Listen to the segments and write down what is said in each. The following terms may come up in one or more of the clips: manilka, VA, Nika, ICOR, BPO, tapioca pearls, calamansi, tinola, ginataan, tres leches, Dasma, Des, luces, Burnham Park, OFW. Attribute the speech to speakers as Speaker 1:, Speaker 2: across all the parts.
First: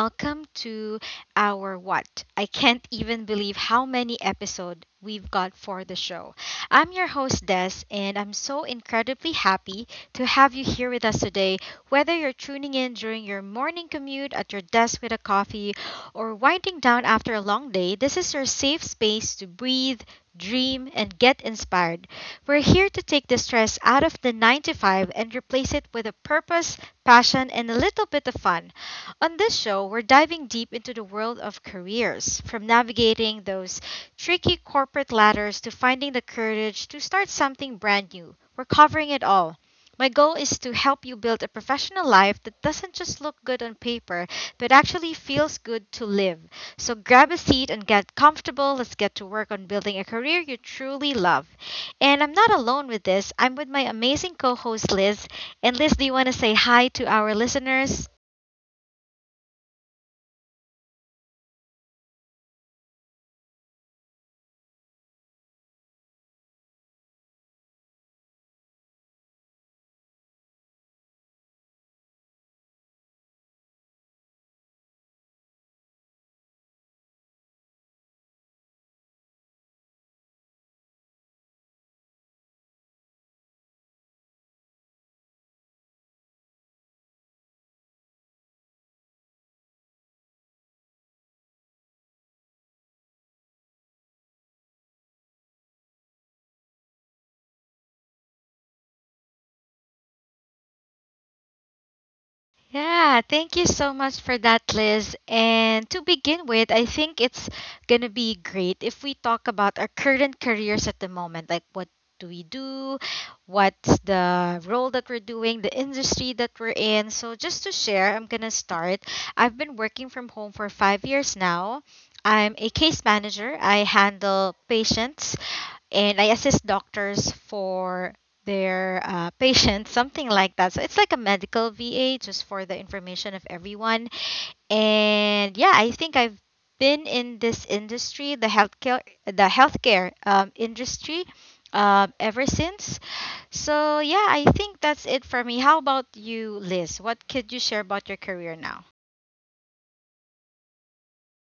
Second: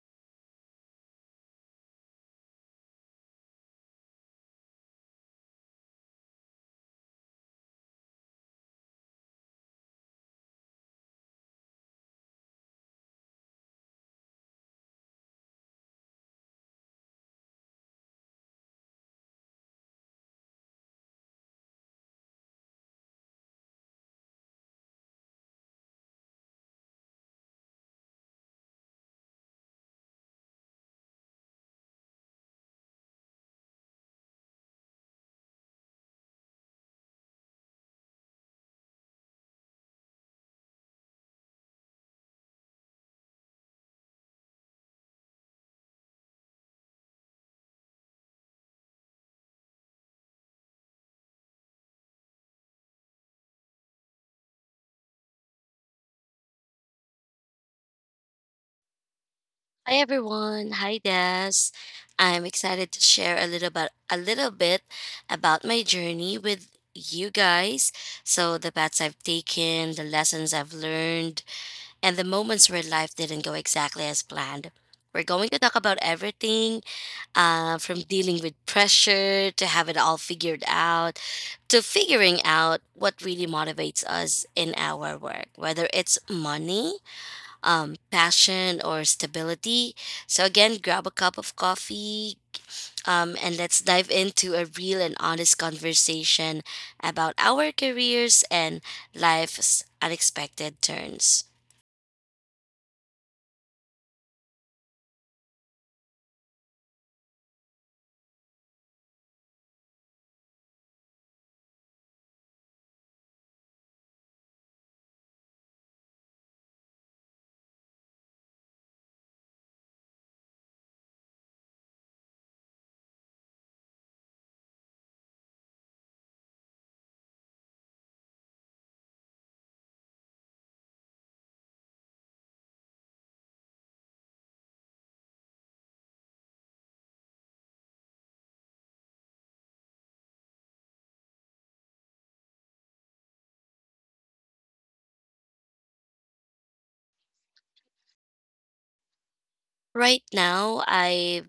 Speaker 1: Welcome to our what? I can't even believe how many episodes we've got for the show. I'm your host Des, and I'm so incredibly happy to have you here with us today. Whether you're tuning in during your morning commute at your desk with a coffee or winding down after a long day, this is your safe space to breathe, dream and get inspired. We're here to take the stress out of the 9 to 5 and replace it with a purpose, passion, and a little bit of fun. On this show, we're diving deep into the world of careers, from navigating those tricky corporate ladders to finding the courage to start something brand new. We're covering it all. My goal is to help you build a professional life that doesn't just look good on paper, but actually feels good to live. So grab a seat and get comfortable. Let's get to work on building a career you truly love. And I'm not alone with this. I'm with my amazing co host Liz, and Liz, do you want to say hi to our listeners?
Speaker 2: Hi everyone. Hi Des. I'm excited to share a little bit about my journey with you guys. So the paths I've taken, the lessons I've learned, and the moments where life didn't go exactly as planned. We're going to talk about everything from dealing with pressure to have it all figured out to figuring out what really motivates us in our work, whether it's money, passion, or stability. So, again, grab a cup of coffee, and let's dive into a real and honest conversation about our careers and life's unexpected turns.
Speaker 1: Yeah, thank you so much for that, Liz. And to begin with, I think it's gonna be great if we talk about our current careers at the moment. Like, what do we do? What's the role that we're doing? The industry that we're in? So, just to share, I'm gonna start. I've been working from home for 5 years now. I'm a case manager. I handle patients and I assist doctors for their patients, something like that. So it's like a medical VA just for the information of everyone. And yeah, I think I've been in this industry, the healthcare, the healthcare industry, ever since. So yeah, I think that's it for me. How about you, Liz? What could you share about your career now?
Speaker 2: Right now, I've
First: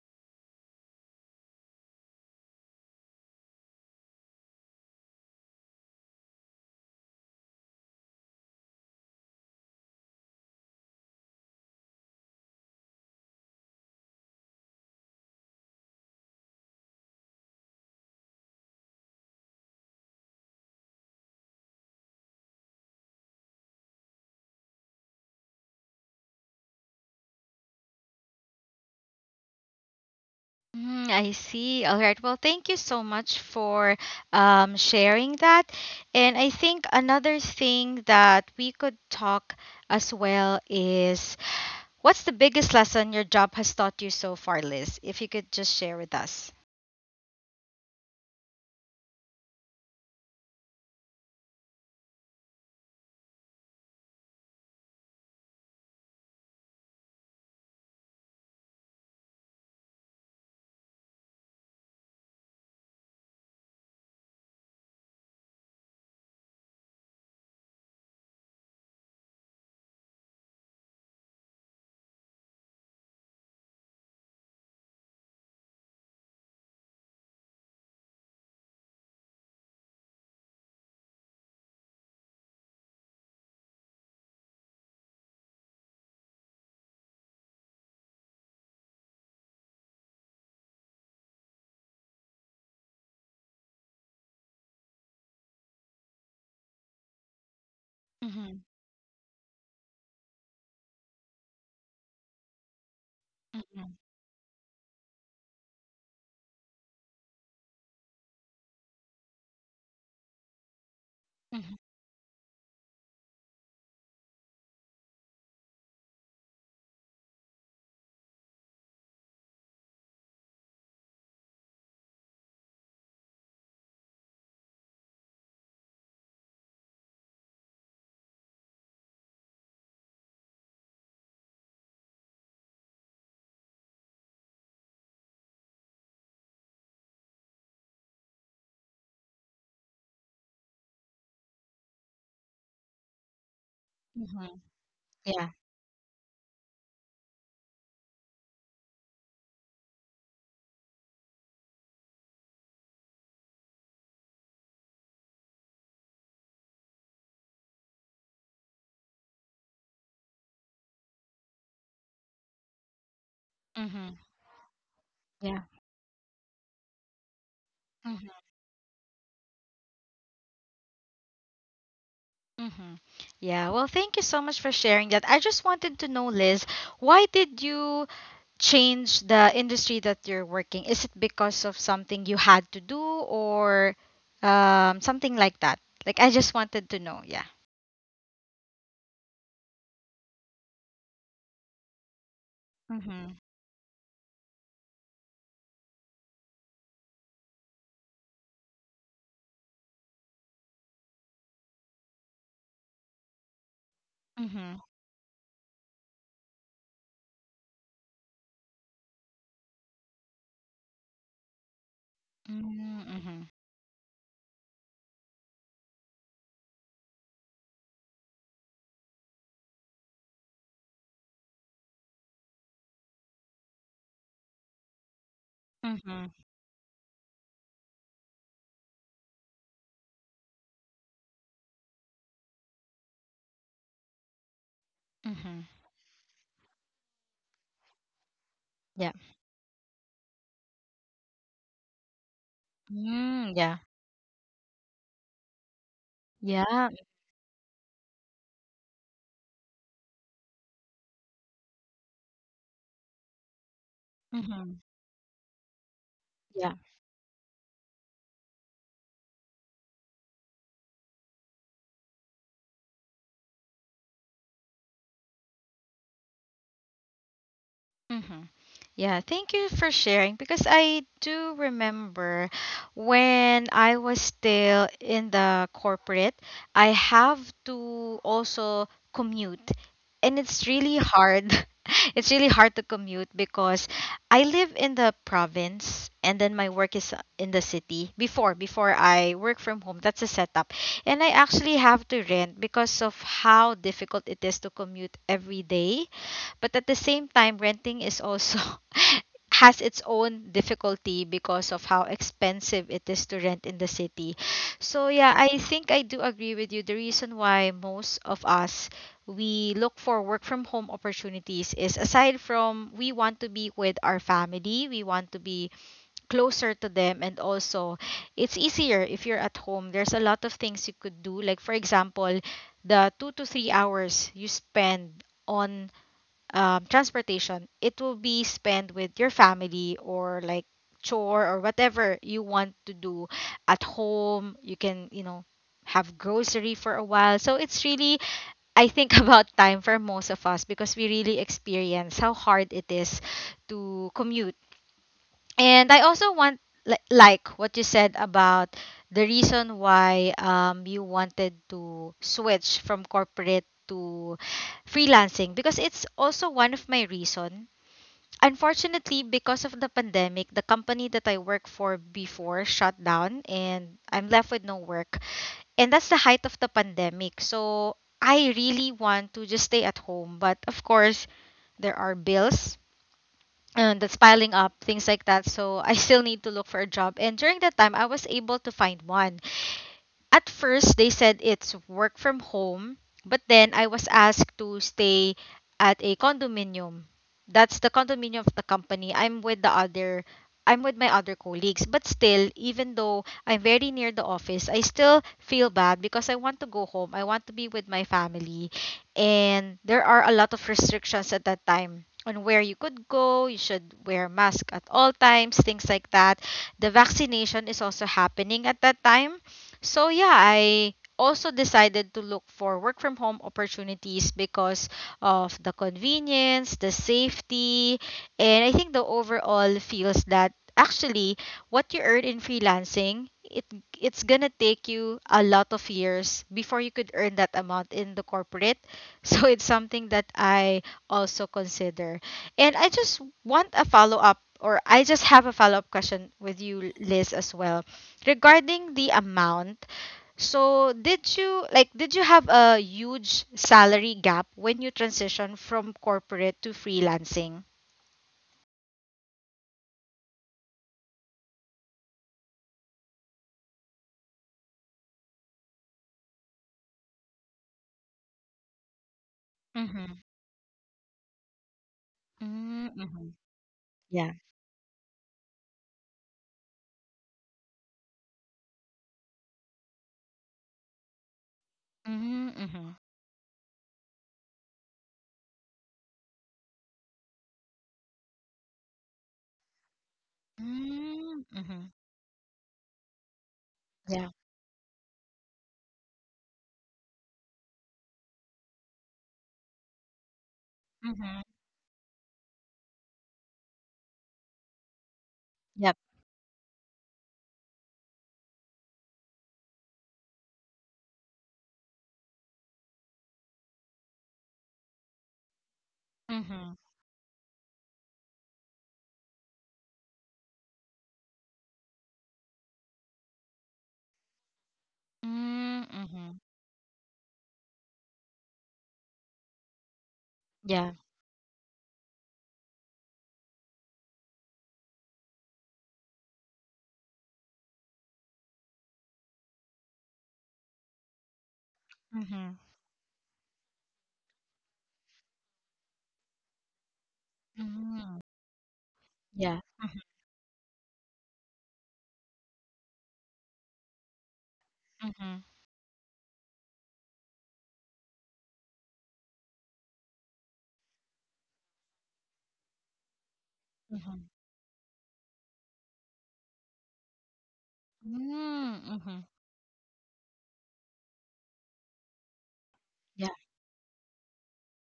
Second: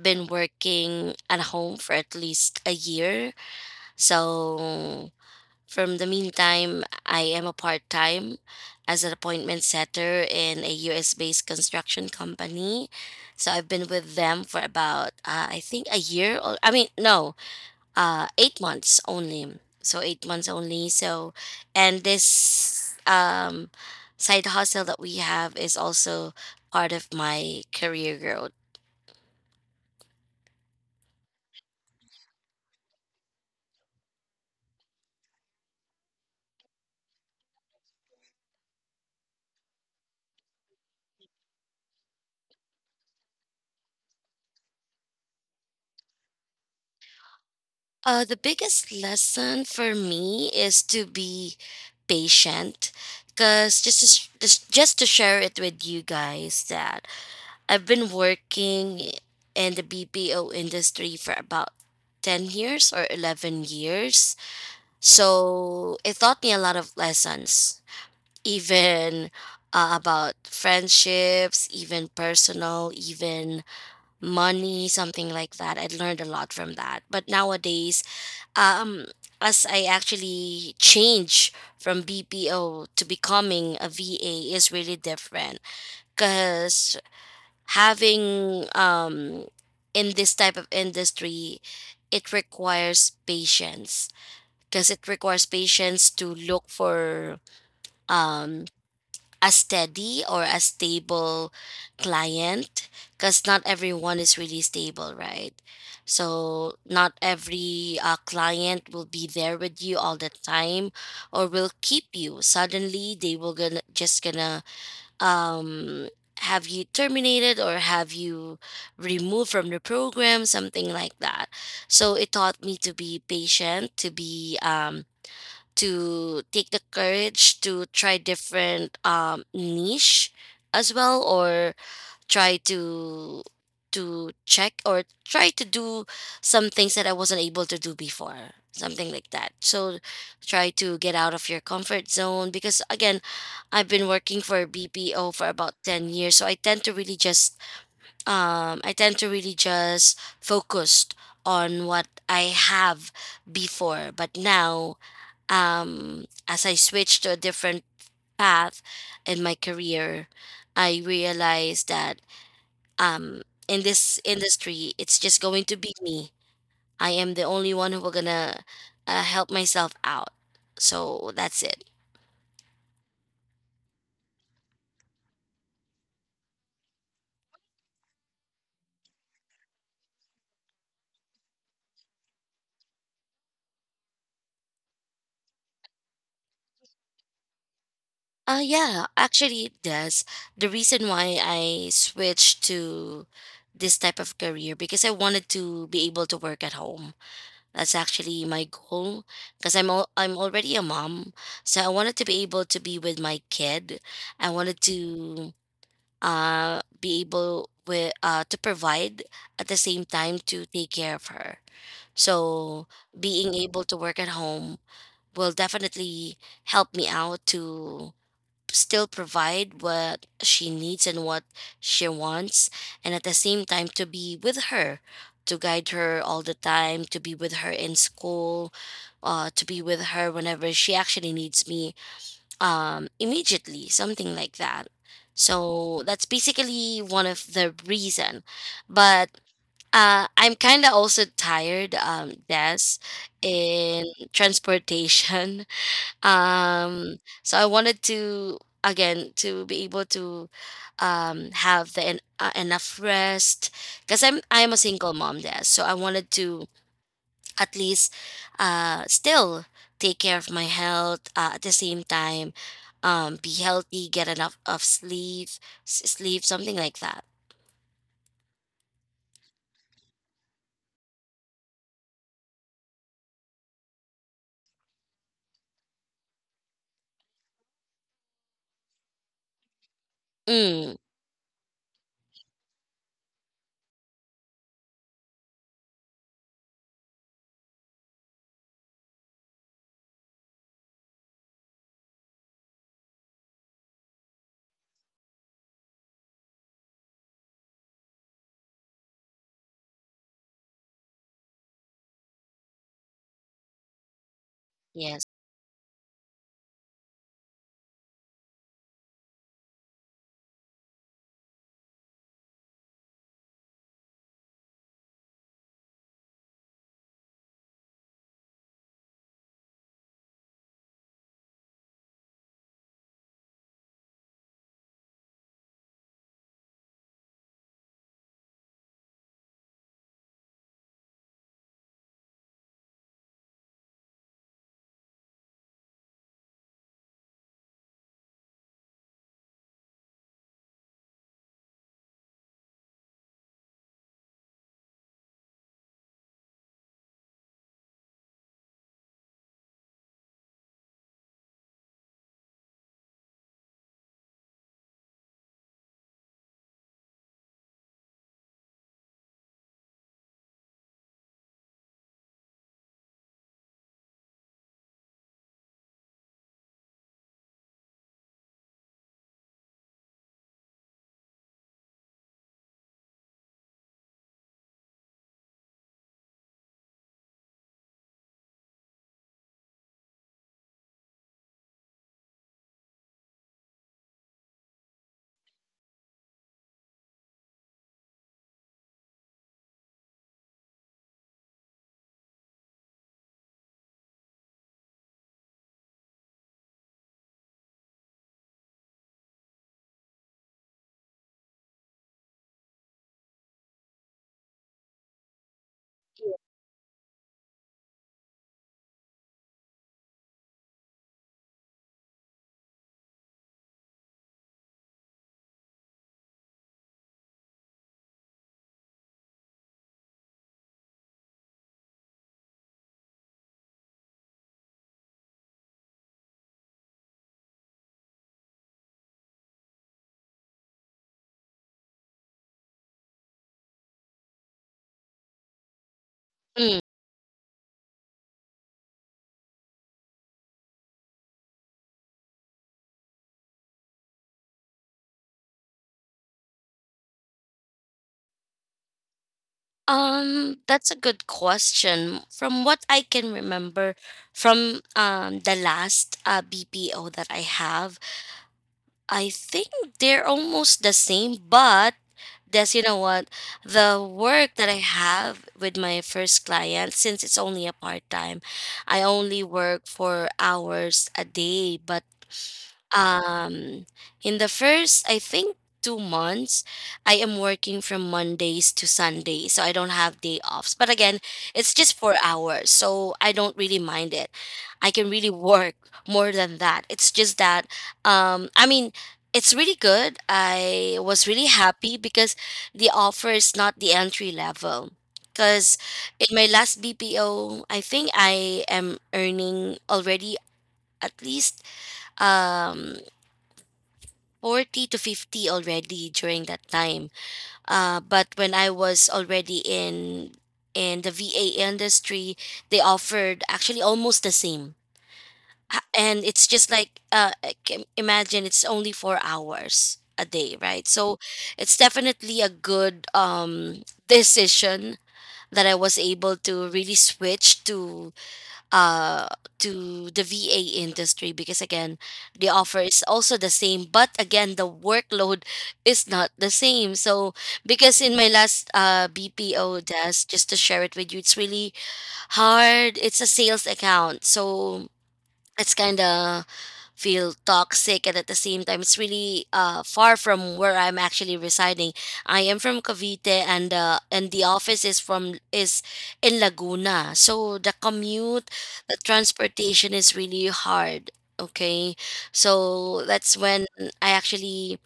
Speaker 2: been working at home for at least a year. So, from the meantime, I am a part time as an appointment setter in a US based construction company. So I've been with them for about, I think, a year or I mean, no, 8 months only. So 8 months only. So, and this side hustle that we have is also part of my career growth.
Speaker 1: Mm, I see. All right. Well, thank you so much for sharing that. And I think another thing that we could talk as well is, what's the biggest lesson your job has taught you so far, Liz? If you could just share with us.
Speaker 2: The biggest lesson for me is to be patient because just to share it with you guys that I've been working in the BPO industry for about 10 years or 11 years. So it taught me a lot of lessons, even about friendships, even personal, even money, something like that. I learned a lot from that. But nowadays, um as I actually change from BPO to becoming a VA is really different because having in this type of industry it requires patience because it requires patience to look for
Speaker 1: Mm-hmm.
Speaker 2: um a steady or a stable client because not
Speaker 1: Mm-hmm.
Speaker 2: everyone is really stable, right? So not every client will be there with you all the time or will keep you. Suddenly they will gonna um have you terminated or have you removed from the program, something like that. So it taught me to be patient, to be to take the courage to try different niche as well, or try to check or try to do some things that I wasn't able to do before, something like that. So try to get out of your comfort zone because again I've been working
Speaker 1: Mm-hmm.
Speaker 2: for BPO for
Speaker 1: Yeah.
Speaker 2: about 10 years, so I tend to really just I tend to really just focused on what I have before. But now, as I switched to a different path in my career, I realized that um, in
Speaker 1: Mm-hmm.
Speaker 2: this industry, it's just
Speaker 1: Yeah.
Speaker 2: going to be me. I am the only one who will gonna help myself out. So that's it.
Speaker 1: Mm-hmm. Yeah, well, thank you so much for sharing that. I just wanted to know, Liz, why did you change the industry that you're working? Is it because of something you had to do or something like that? Like, I just wanted to know. Yeah.
Speaker 2: Yeah, actually, it does. The reason why I switched to
Speaker 1: Mm-hmm.
Speaker 2: this type of career because I wanted to be able to work at home. That's actually my goal because I'm already a mom, so I wanted to be able to be with my kid. I
Speaker 1: Mm-hmm.
Speaker 2: wanted to be able with to provide at the same time to take care of her. So
Speaker 1: Mm-hmm.
Speaker 2: being able to work at home will definitely help me out to still provide what she needs and what she wants and at the same time to be with her, to guide her
Speaker 1: Mm-hmm.
Speaker 2: all the time, to be with her in school, to be with her whenever she actually needs me, immediately, something like that.
Speaker 1: Mm-hmm.
Speaker 2: So that's basically one of the reason.
Speaker 1: Yeah.
Speaker 2: But I'm kind of also tired, Des,
Speaker 1: Mm, yeah.
Speaker 2: in transportation,
Speaker 1: Yeah.
Speaker 2: um so I wanted to again to be able to have enough rest because i'm
Speaker 1: Mm-hmm.
Speaker 2: i'm a single mom there, so I wanted to
Speaker 1: Yeah.
Speaker 2: at least still take care of my health at the same time, be healthy, get enough of sleep, sleep, something like that.
Speaker 1: Mm-hmm. Yeah, thank you for sharing because I do remember when I was still in the corporate, I have to also commute. And it's really
Speaker 2: Mm.
Speaker 1: hard. It's really hard to commute because I live in the province and then my work is in the city. Before I work from home, that's a setup. And I actually have to rent because of how difficult it is to commute every day, but at the same time, renting is also has its own difficulty because of how expensive it is to rent in the city. So
Speaker 2: Yes.
Speaker 1: yeah, I think I do agree with you. The reason why most of us we look for work from home opportunities is, aside from we want to be with our family, we want to be closer to them, and also it's easier if you're at home. There's a lot of things you could do. Like for example, the 2 to 3 hours you spend on transportation, it will be spent with your family or like chore or whatever you want to do at home. You can, you know, have grocery for a while. So it's really, I think, about time for most of us because we really experience how hard it is to commute, and I also want like what you said about the reason why you wanted to switch from corporate to freelancing, because it's also one of my reason. Unfortunately, because of the pandemic, the company that I worked for before shut down and I'm left with no work. And that's the height of the pandemic. So I really want to just stay at home, but of course, there are bills and that's piling up, things like that. So I still need to look for a job. And during that time, I was able to find one. At first, they said it's work from home, but then I was asked to stay at a condominium. That's the condominium of the company. I'm with my other colleagues, but still, even though I'm very near the office, I still feel bad because I want to go home. I want to be with my family. And there are a lot of restrictions at that time on where you could go. You should wear mask at all times, things like that. The vaccination is also happening at that time, so yeah, I also decided to look for work from home opportunities because of the convenience, the safety, and I think the overall feels that actually what you earn in freelancing, it's gonna take you a lot of years before you could earn that amount in the corporate. So it's something that I also consider. And I just have a follow up question with
Speaker 2: Mm.
Speaker 1: you, Liz, as well regarding the amount, so did you have a huge salary gap when you transition from corporate to freelancing?
Speaker 2: That's a good question. From what I can remember from the last BPO that I have, I think
Speaker 1: Mm-hmm.
Speaker 2: they're almost the same, but there's you know what
Speaker 1: Mm-hmm.
Speaker 2: the
Speaker 1: Yeah.
Speaker 2: work that I have with my first client since it's only a part time, I only work for hours a day, but
Speaker 1: Mm-hmm.
Speaker 2: um, in the first, I think, 2 months, I am working from Mondays to Sunday, so I don't have day offs. But again, it's
Speaker 1: Mm-hmm.
Speaker 2: just 4 hours, so I don't really mind
Speaker 1: Yeah.
Speaker 2: it. I can really work more than that. It's just that, um, I mean, it's really good. I was
Speaker 1: Mm-hmm.
Speaker 2: really happy because the offer is not the entry level. Because
Speaker 1: Yep.
Speaker 2: in my last BPO, I think I am earning already at least um 40 to 50 already during that
Speaker 1: Mm-hmm.
Speaker 2: time. But when I was already in the VA industry, they offered actually almost the same. And
Speaker 1: Mm-hmm.
Speaker 2: it's just like I can imagine it's only 4 hours a day, right?
Speaker 1: Yeah.
Speaker 2: So it's definitely a good decision that I was able to really switch to uh the VA industry because again the
Speaker 1: Mm-hmm.
Speaker 2: offer is also the same, but again the workload is not the same. So because in
Speaker 1: Mm-hmm.
Speaker 2: my last
Speaker 1: Yeah.
Speaker 2: BPO desk, just to share it with you, it's really hard. It's a sales account, so
Speaker 1: Mm-hmm.
Speaker 2: it's kind of feel toxic, and at the same time it's really far from where I'm actually residing. I am from Cavite, and
Speaker 1: Mm-hmm.
Speaker 2: the office is from is in Laguna, so the commute, the
Speaker 1: Mm-hmm.
Speaker 2: transportation is really hard. Okay. So
Speaker 1: Yeah.
Speaker 2: that's when I actually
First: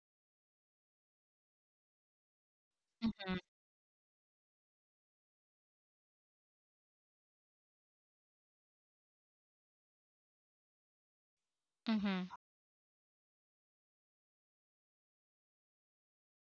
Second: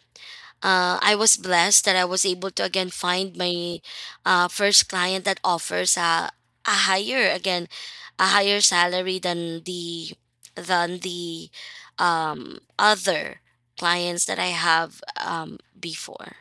Speaker 2: I was blessed that I was able to again find
Speaker 1: Mm-hmm.
Speaker 2: my first client that offers a higher, again, a higher salary than the than the
Speaker 1: Mm-hmm.
Speaker 2: other clients that I have before.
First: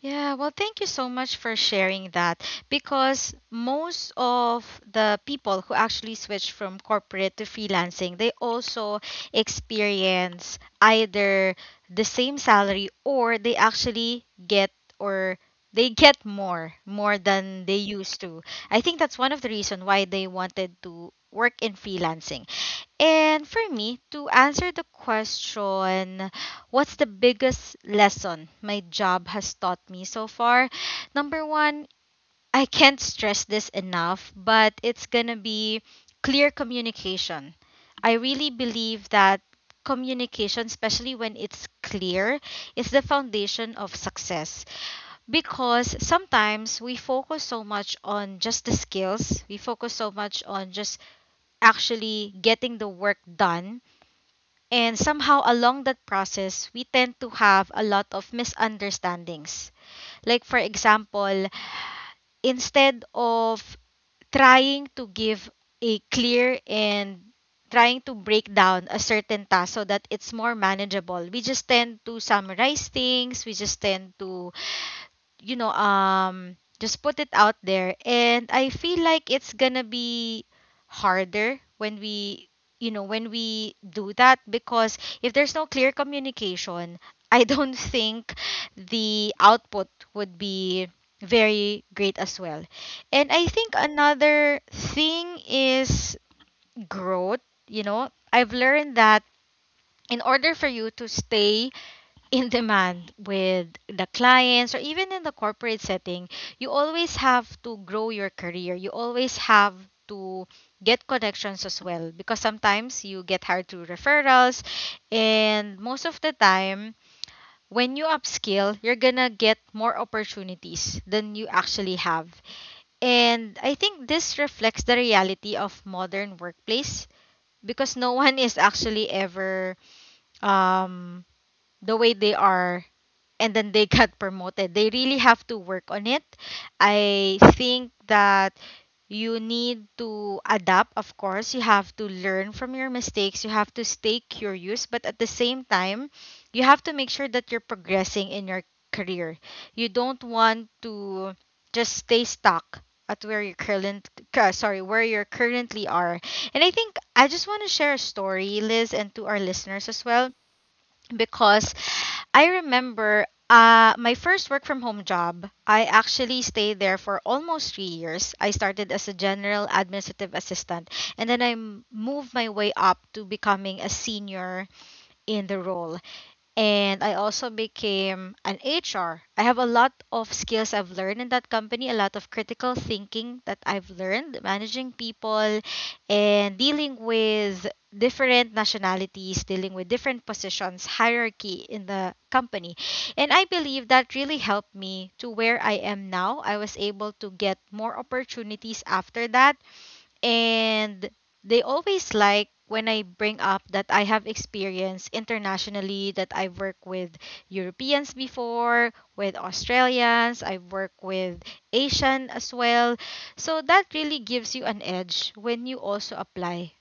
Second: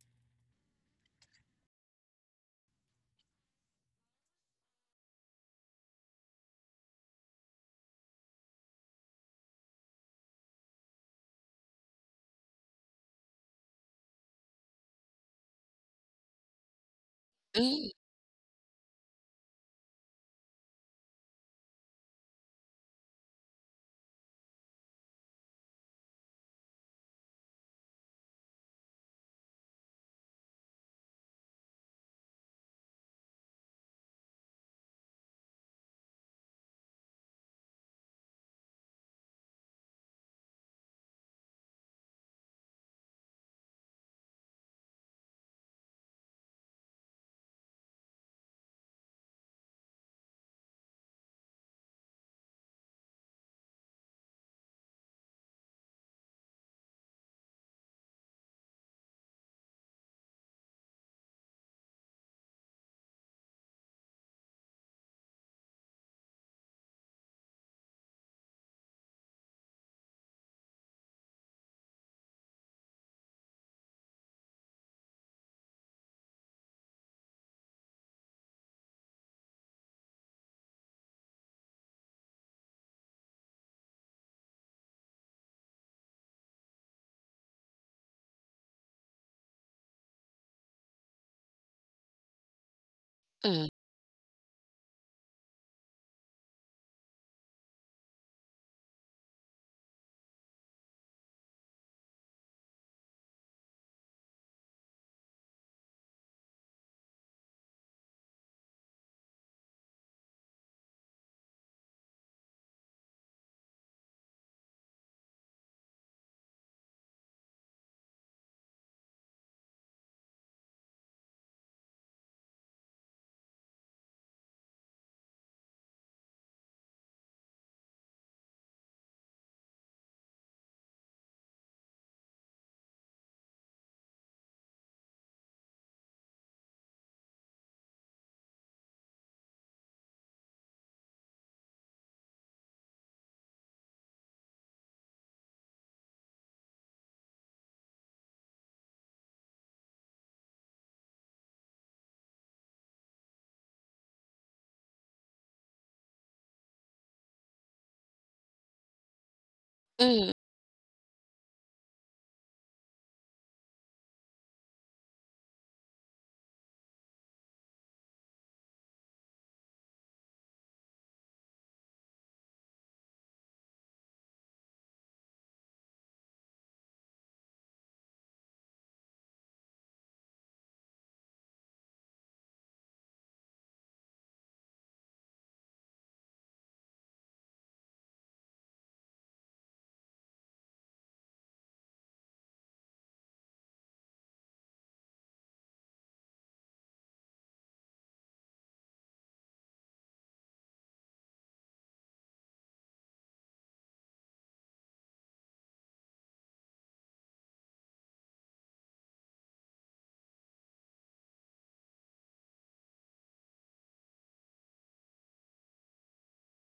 Speaker 1: Yeah, well, thank you so much for sharing that because most of the people who actually switch from corporate to freelancing, they also experience either the same salary, or they actually get, or they get more, more than they
Speaker 2: Mm,
Speaker 1: used to. I think that's one of the reason why they wanted to work in freelancing. And for me, to answer the question, what's the biggest lesson my job has taught me so far? Number one, I can't stress this enough, but it's gonna be clear communication. I really believe that communication, especially when it's clear, is the foundation of success because sometimes we focus so much on just the skills, we focus so much on just actually getting the work done, and somehow along that process, we tend to have a lot of misunderstandings. Like, for example, instead of trying to give a clear and trying to break down a certain task so that it's more manageable, we just tend to summarize things, we just tend to you know, just put it out there. And I feel like it's gonna be harder when we, you know, when we do that, because if there's no clear communication, I don't think the output would be very great as well. And I
Speaker 2: mm,
Speaker 1: think another thing is growth, you know. I've learned that in order for you to stay in demand with the clients or even in the corporate setting, you always have to grow your career. You always have to get connections as well because sometimes you get hired through referrals, and most of the time when you upskill, you're gonna get more opportunities than you actually have. And I think this reflects the reality of modern workplace because no one is actually ever um the way they are and then they got promoted. They really have to work on it. I think that you need to adapt, of course. You have to learn from your mistakes. You have to stay curious, but at the same time, you have to make sure that you're progressing in your career. You don't want to just stay stuck at where you're currently are. And I think I just want to share a story, Liz, and to our listeners as
Speaker 2: mm,
Speaker 1: well, because I remember my first work from home job, I actually stayed there for almost 3 years. I started as a general administrative assistant, and then moved my way up to becoming a senior in the role, and I also became an HR. I have a lot of skills I've learned in that company, a lot of critical thinking that I've learned, managing people and dealing with different nationalities, dealing with different positions, hierarchy in the company. And I believe that really helped me to where I am now. I was able to get more opportunities after that, and they always like when I bring up that I have experience internationally, that I've worked with Europeans before, with Australians, I've worked with Asian as well. So that really gives you an edge when you also apply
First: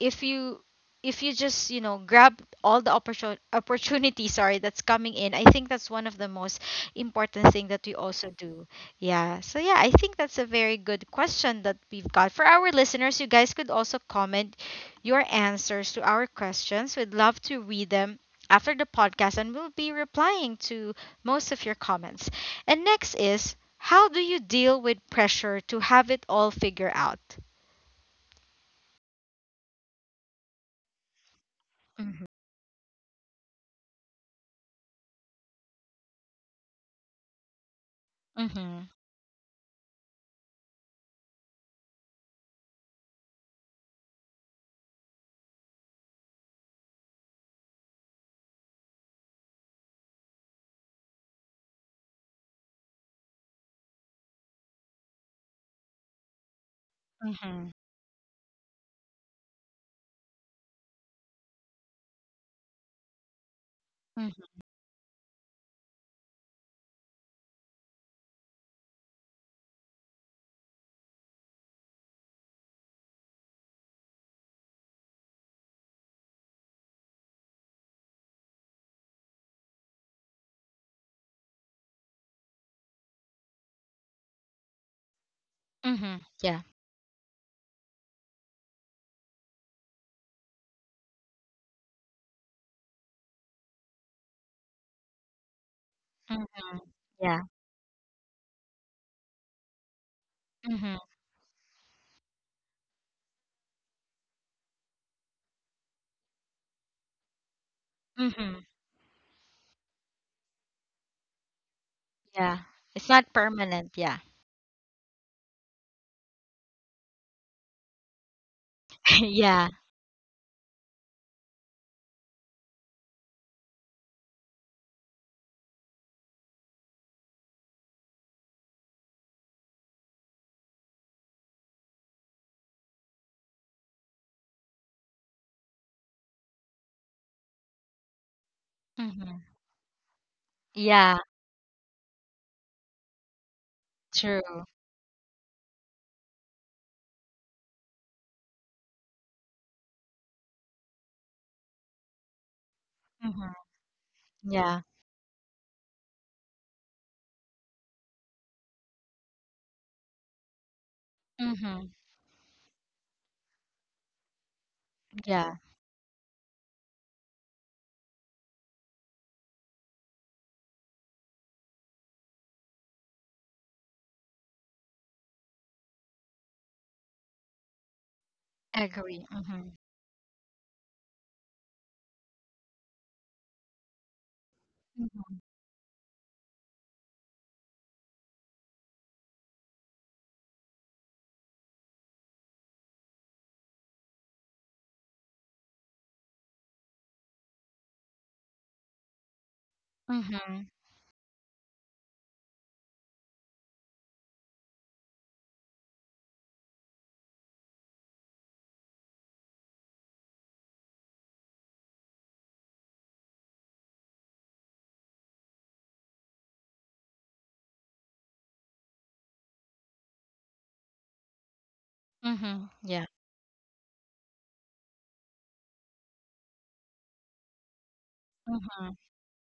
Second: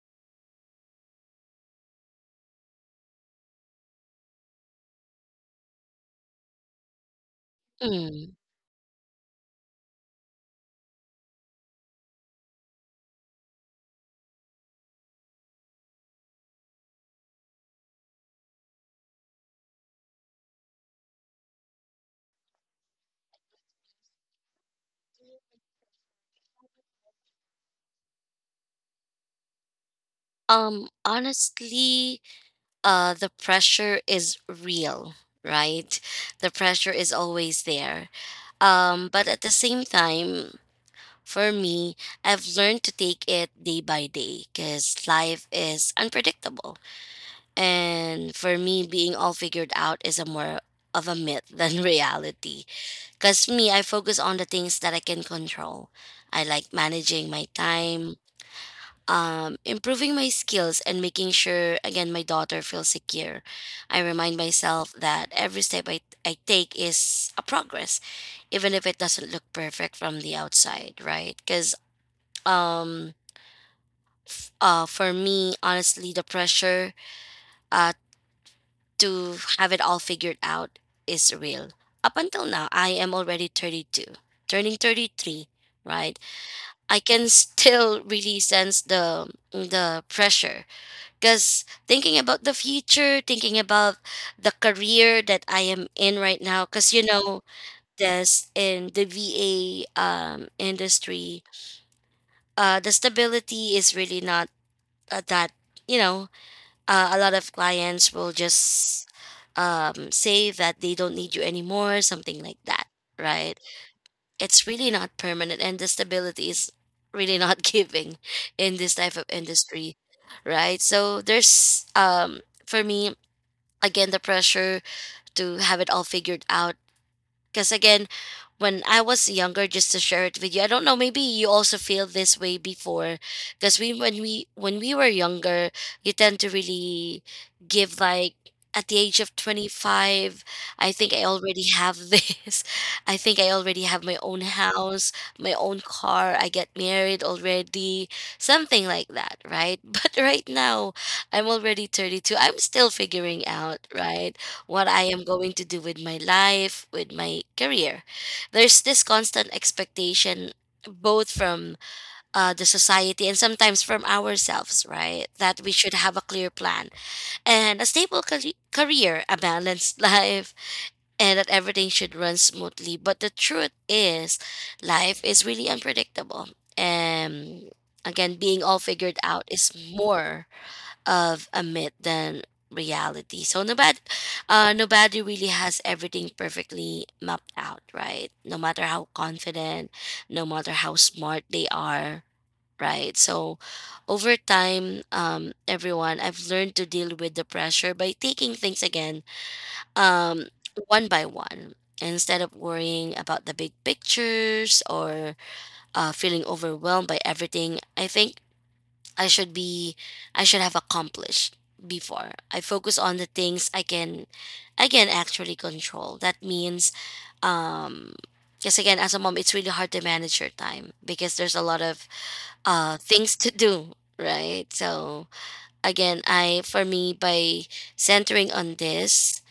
Speaker 1: if you if you just grab all the opportunity. Sorry, that's coming in. I think that's one of the most important thing that we also
Speaker 2: mm.
Speaker 1: do. Yeah. So, yeah, I think that's a very good question that we've got for our listeners. You guys could also comment your answers to our questions. We'd love to read them after the podcast, and we'll be replying to most of your comments. And next is, how do you deal with pressure to have it all figure out?
Speaker 2: Um, honestly,
Speaker 1: Mm-hmm.
Speaker 2: the pressure is real, right? The pressure is always there.
Speaker 1: Mm-hmm.
Speaker 2: But at the same time, for me, I've learned to take it day by day because life is unpredictable. And for me, being all figured out is a more of a myth than reality. Because me, I focus on the things that I can control. I like managing my
Speaker 1: Mm-hmm.
Speaker 2: time, improving my skills, and making sure again my daughter feels secure. I remind myself that I take is a progress, even if it doesn't look perfect from the outside, right? Because um for me, honestly, the pressure uh to have it all figured out is real. Up until now, I am already 32, turning 33,
Speaker 1: Mm-hmm.
Speaker 2: right?
Speaker 1: Yeah.
Speaker 2: I can still really sense the pressure. Because thinking about the future, thinking about the career that I am in right
Speaker 1: Mm-hmm.
Speaker 2: now, because you
Speaker 1: Yeah.
Speaker 2: know, this in the VA
Speaker 1: Mm-hmm.
Speaker 2: industry, the stability is really not that, you know, a lot of clients will
Speaker 1: Mm-hmm.
Speaker 2: just say that they don't need you anymore, something
Speaker 1: Yeah.
Speaker 2: like that,
Speaker 1: It's not
Speaker 2: right?
Speaker 1: permanent. Yeah.
Speaker 2: It's really not permanent, and the stability is really not giving in this type of
Speaker 1: yeah.
Speaker 2: industry, right? So there's for me, again, the pressure to have it all figured out. Because again, when I was younger, just to share it with you, I don't know, maybe you also feel this way before. Because we when we when we were younger, you tend to really give like at the age of
Speaker 1: Mm-hmm.
Speaker 2: 25, I think
Speaker 1: Yeah.
Speaker 2: I already have this, I think I already have my own
Speaker 1: True.
Speaker 2: house, my own car, I get married already, something like that, right? But right now, I'm already 32, I'm still figuring
Speaker 1: Mm-hmm.
Speaker 2: out, right,
Speaker 1: Yeah.
Speaker 2: what I am going to do with my life, with my career. There's this constant expectation, both from
Speaker 1: Mm-hmm.
Speaker 2: the society and sometimes from ourselves, right?
Speaker 1: Yeah.
Speaker 2: That we should have a clear plan and a stable career, a balanced life, and that everything should run smoothly. But the truth is, life is really unpredictable. And again, being all figured
Speaker 1: Agree.
Speaker 2: out
Speaker 1: Mm-hmm.
Speaker 2: is more of a myth than reality. So nobody, nobody
Speaker 1: Mm-hmm.
Speaker 2: really has everything perfectly mapped out, right? No matter how confident, no matter how smart they are, right? So over time, everyone, I've learned to deal with the pressure by taking things, again, um,
Speaker 1: Mm-hmm.
Speaker 2: one by one. Instead of worrying about the big pictures or feeling overwhelmed by everything, I think I should be I should have accomplished before. I focus on the things I can actually control. That means um because again as a mom it's really hard to manage your time because there's a lot of
Speaker 1: Mm-hmm. Yeah.
Speaker 2: things to do, right? So again, I for me, by centering on
Speaker 1: Mm-hmm.
Speaker 2: this,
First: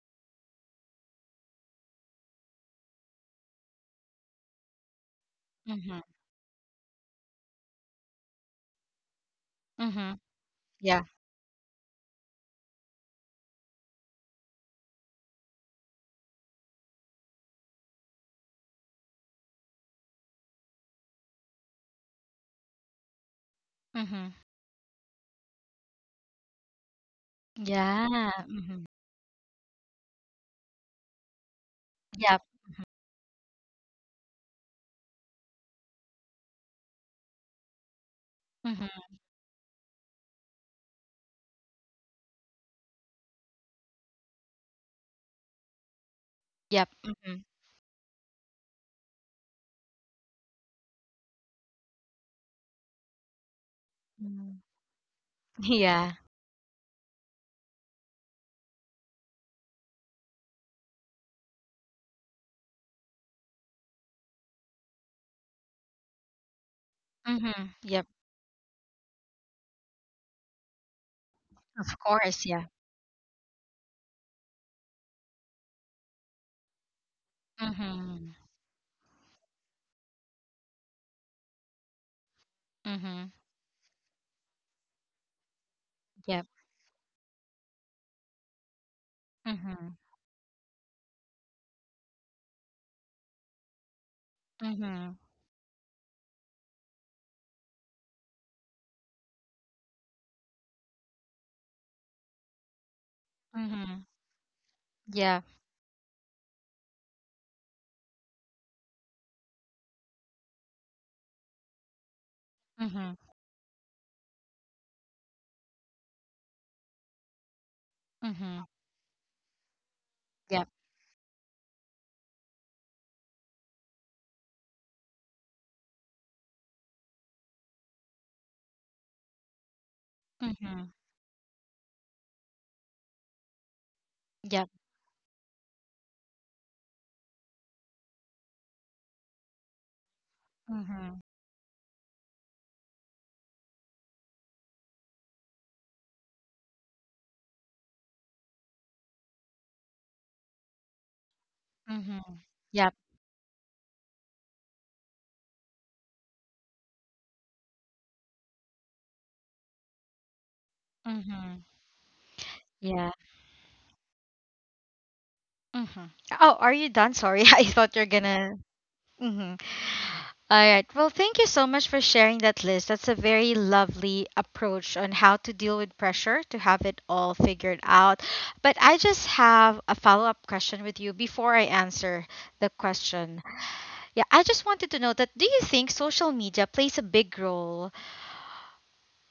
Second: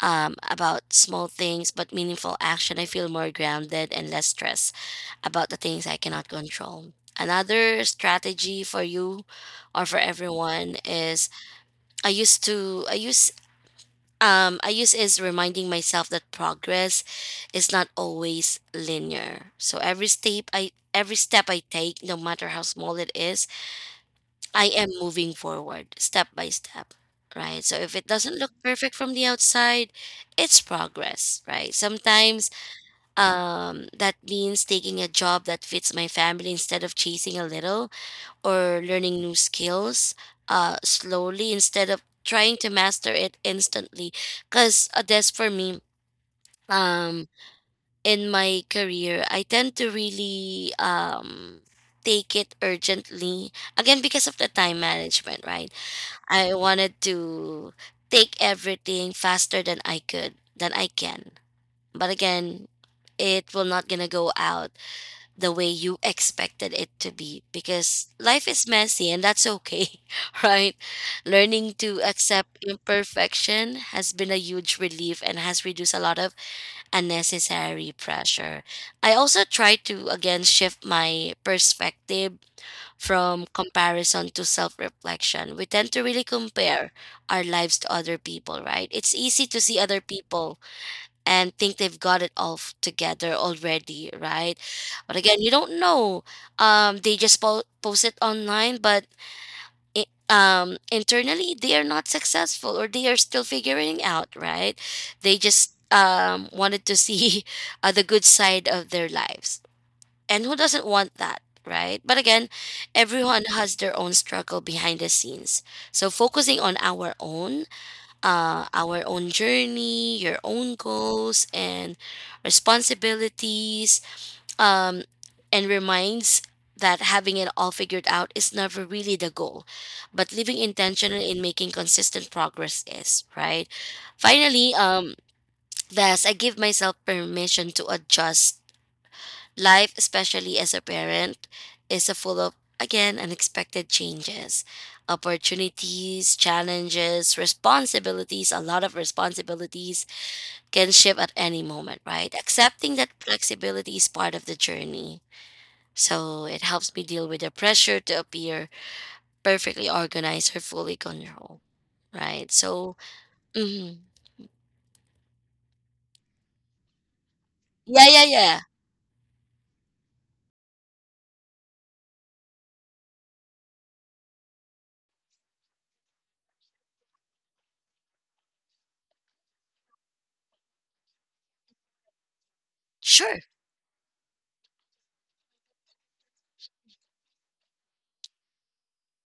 Speaker 2: about small things but meaningful action, I feel more grounded and less stressed about the things I
Speaker 1: Mm-hmm.
Speaker 2: cannot control. Another strategy for you or for
Speaker 1: Mm-hmm.
Speaker 2: everyone
Speaker 1: Yeah.
Speaker 2: is I used to I use is reminding myself that progress is not always linear. So every step I take, no matter how small it is,
Speaker 1: Mm-hmm.
Speaker 2: I am moving forward step by step. Right. So if it
Speaker 1: Yeah.
Speaker 2: doesn't look
Speaker 1: Mm-hmm.
Speaker 2: perfect from the outside, it's progress, right?
Speaker 1: Yep.
Speaker 2: Sometimes that means taking a job that fits my family instead of chasing a little, or
Speaker 1: Mm-hmm.
Speaker 2: learning new skills slowly instead of trying to master it instantly. Because that's for me,
Speaker 1: Yep.
Speaker 2: um,
Speaker 1: Mm-hmm.
Speaker 2: in my career, I tend to really take it urgently. Again, because of the
Speaker 1: Mm-hmm.
Speaker 2: time management, right?
Speaker 1: Yeah.
Speaker 2: I wanted to take everything faster than I could, than I can. But again, it will not gonna go out the way you expected it to be
Speaker 1: Mm-hmm.
Speaker 2: because
Speaker 1: Yep.
Speaker 2: life is messy and that's okay, right? Learning
Speaker 1: Of
Speaker 2: to
Speaker 1: course.
Speaker 2: accept
Speaker 1: Yeah.
Speaker 2: imperfection has been a huge relief and has reduced a lot of unnecessary
Speaker 1: Mm-hmm.
Speaker 2: pressure. I also try to again shift my perspective
Speaker 1: Mm-hmm.
Speaker 2: from comparison to self reflection. We tend to really
Speaker 1: Yep.
Speaker 2: compare our lives to other people, right? It's easy to see
Speaker 1: Mm-hmm.
Speaker 2: other people and think they've got it all together already, right?
Speaker 1: Mm-hmm.
Speaker 2: But again, you don't know. They just post it online, but I internally they are not successful or they are still figuring
Speaker 1: Mm-hmm.
Speaker 2: out, right? They
Speaker 1: Yeah.
Speaker 2: just wanted to see the good side of their lives, and who doesn't want that? Right. But again,
Speaker 1: Mm-hmm.
Speaker 2: everyone has their own struggle behind the scenes. So focusing on
Speaker 1: Mm-hmm.
Speaker 2: our own journey, your
Speaker 1: Yep.
Speaker 2: own goals and responsibilities, um, and reminds that having it all figured out is never really the goal, but living
Speaker 1: Mm-hmm.
Speaker 2: intentional in making consistent progress is, right?
Speaker 1: Yep.
Speaker 2: Finally, I give myself permission to adjust. Life, especially as a
Speaker 1: Mm-hmm.
Speaker 2: parent, is a full of again unexpected changes, opportunities, challenges, responsibilities, a lot of responsibilities can shift at any moment,
Speaker 1: Mm-hmm.
Speaker 2: right?
Speaker 1: Yep.
Speaker 2: Accepting that flexibility is part of the journey. So it helps me deal with the pressure to appear perfectly organized or fully
Speaker 1: Mm-hmm.
Speaker 2: controlled, right? So,
Speaker 1: Yeah.
Speaker 2: mhm.
Speaker 1: Mm-hmm. Oh, are you done? Sorry, I thought you're
Speaker 2: Yeah, yeah,
Speaker 1: gonna.
Speaker 2: yeah.
Speaker 1: Mm-hmm. All right. Well, thank you so much for sharing that list. That's a very lovely approach on how to deal with pressure to have it all figured out. But I just have a follow-up question with you before I answer the
Speaker 2: Sure.
Speaker 1: question. Yeah, I just wanted to know that, do you think social media plays a big role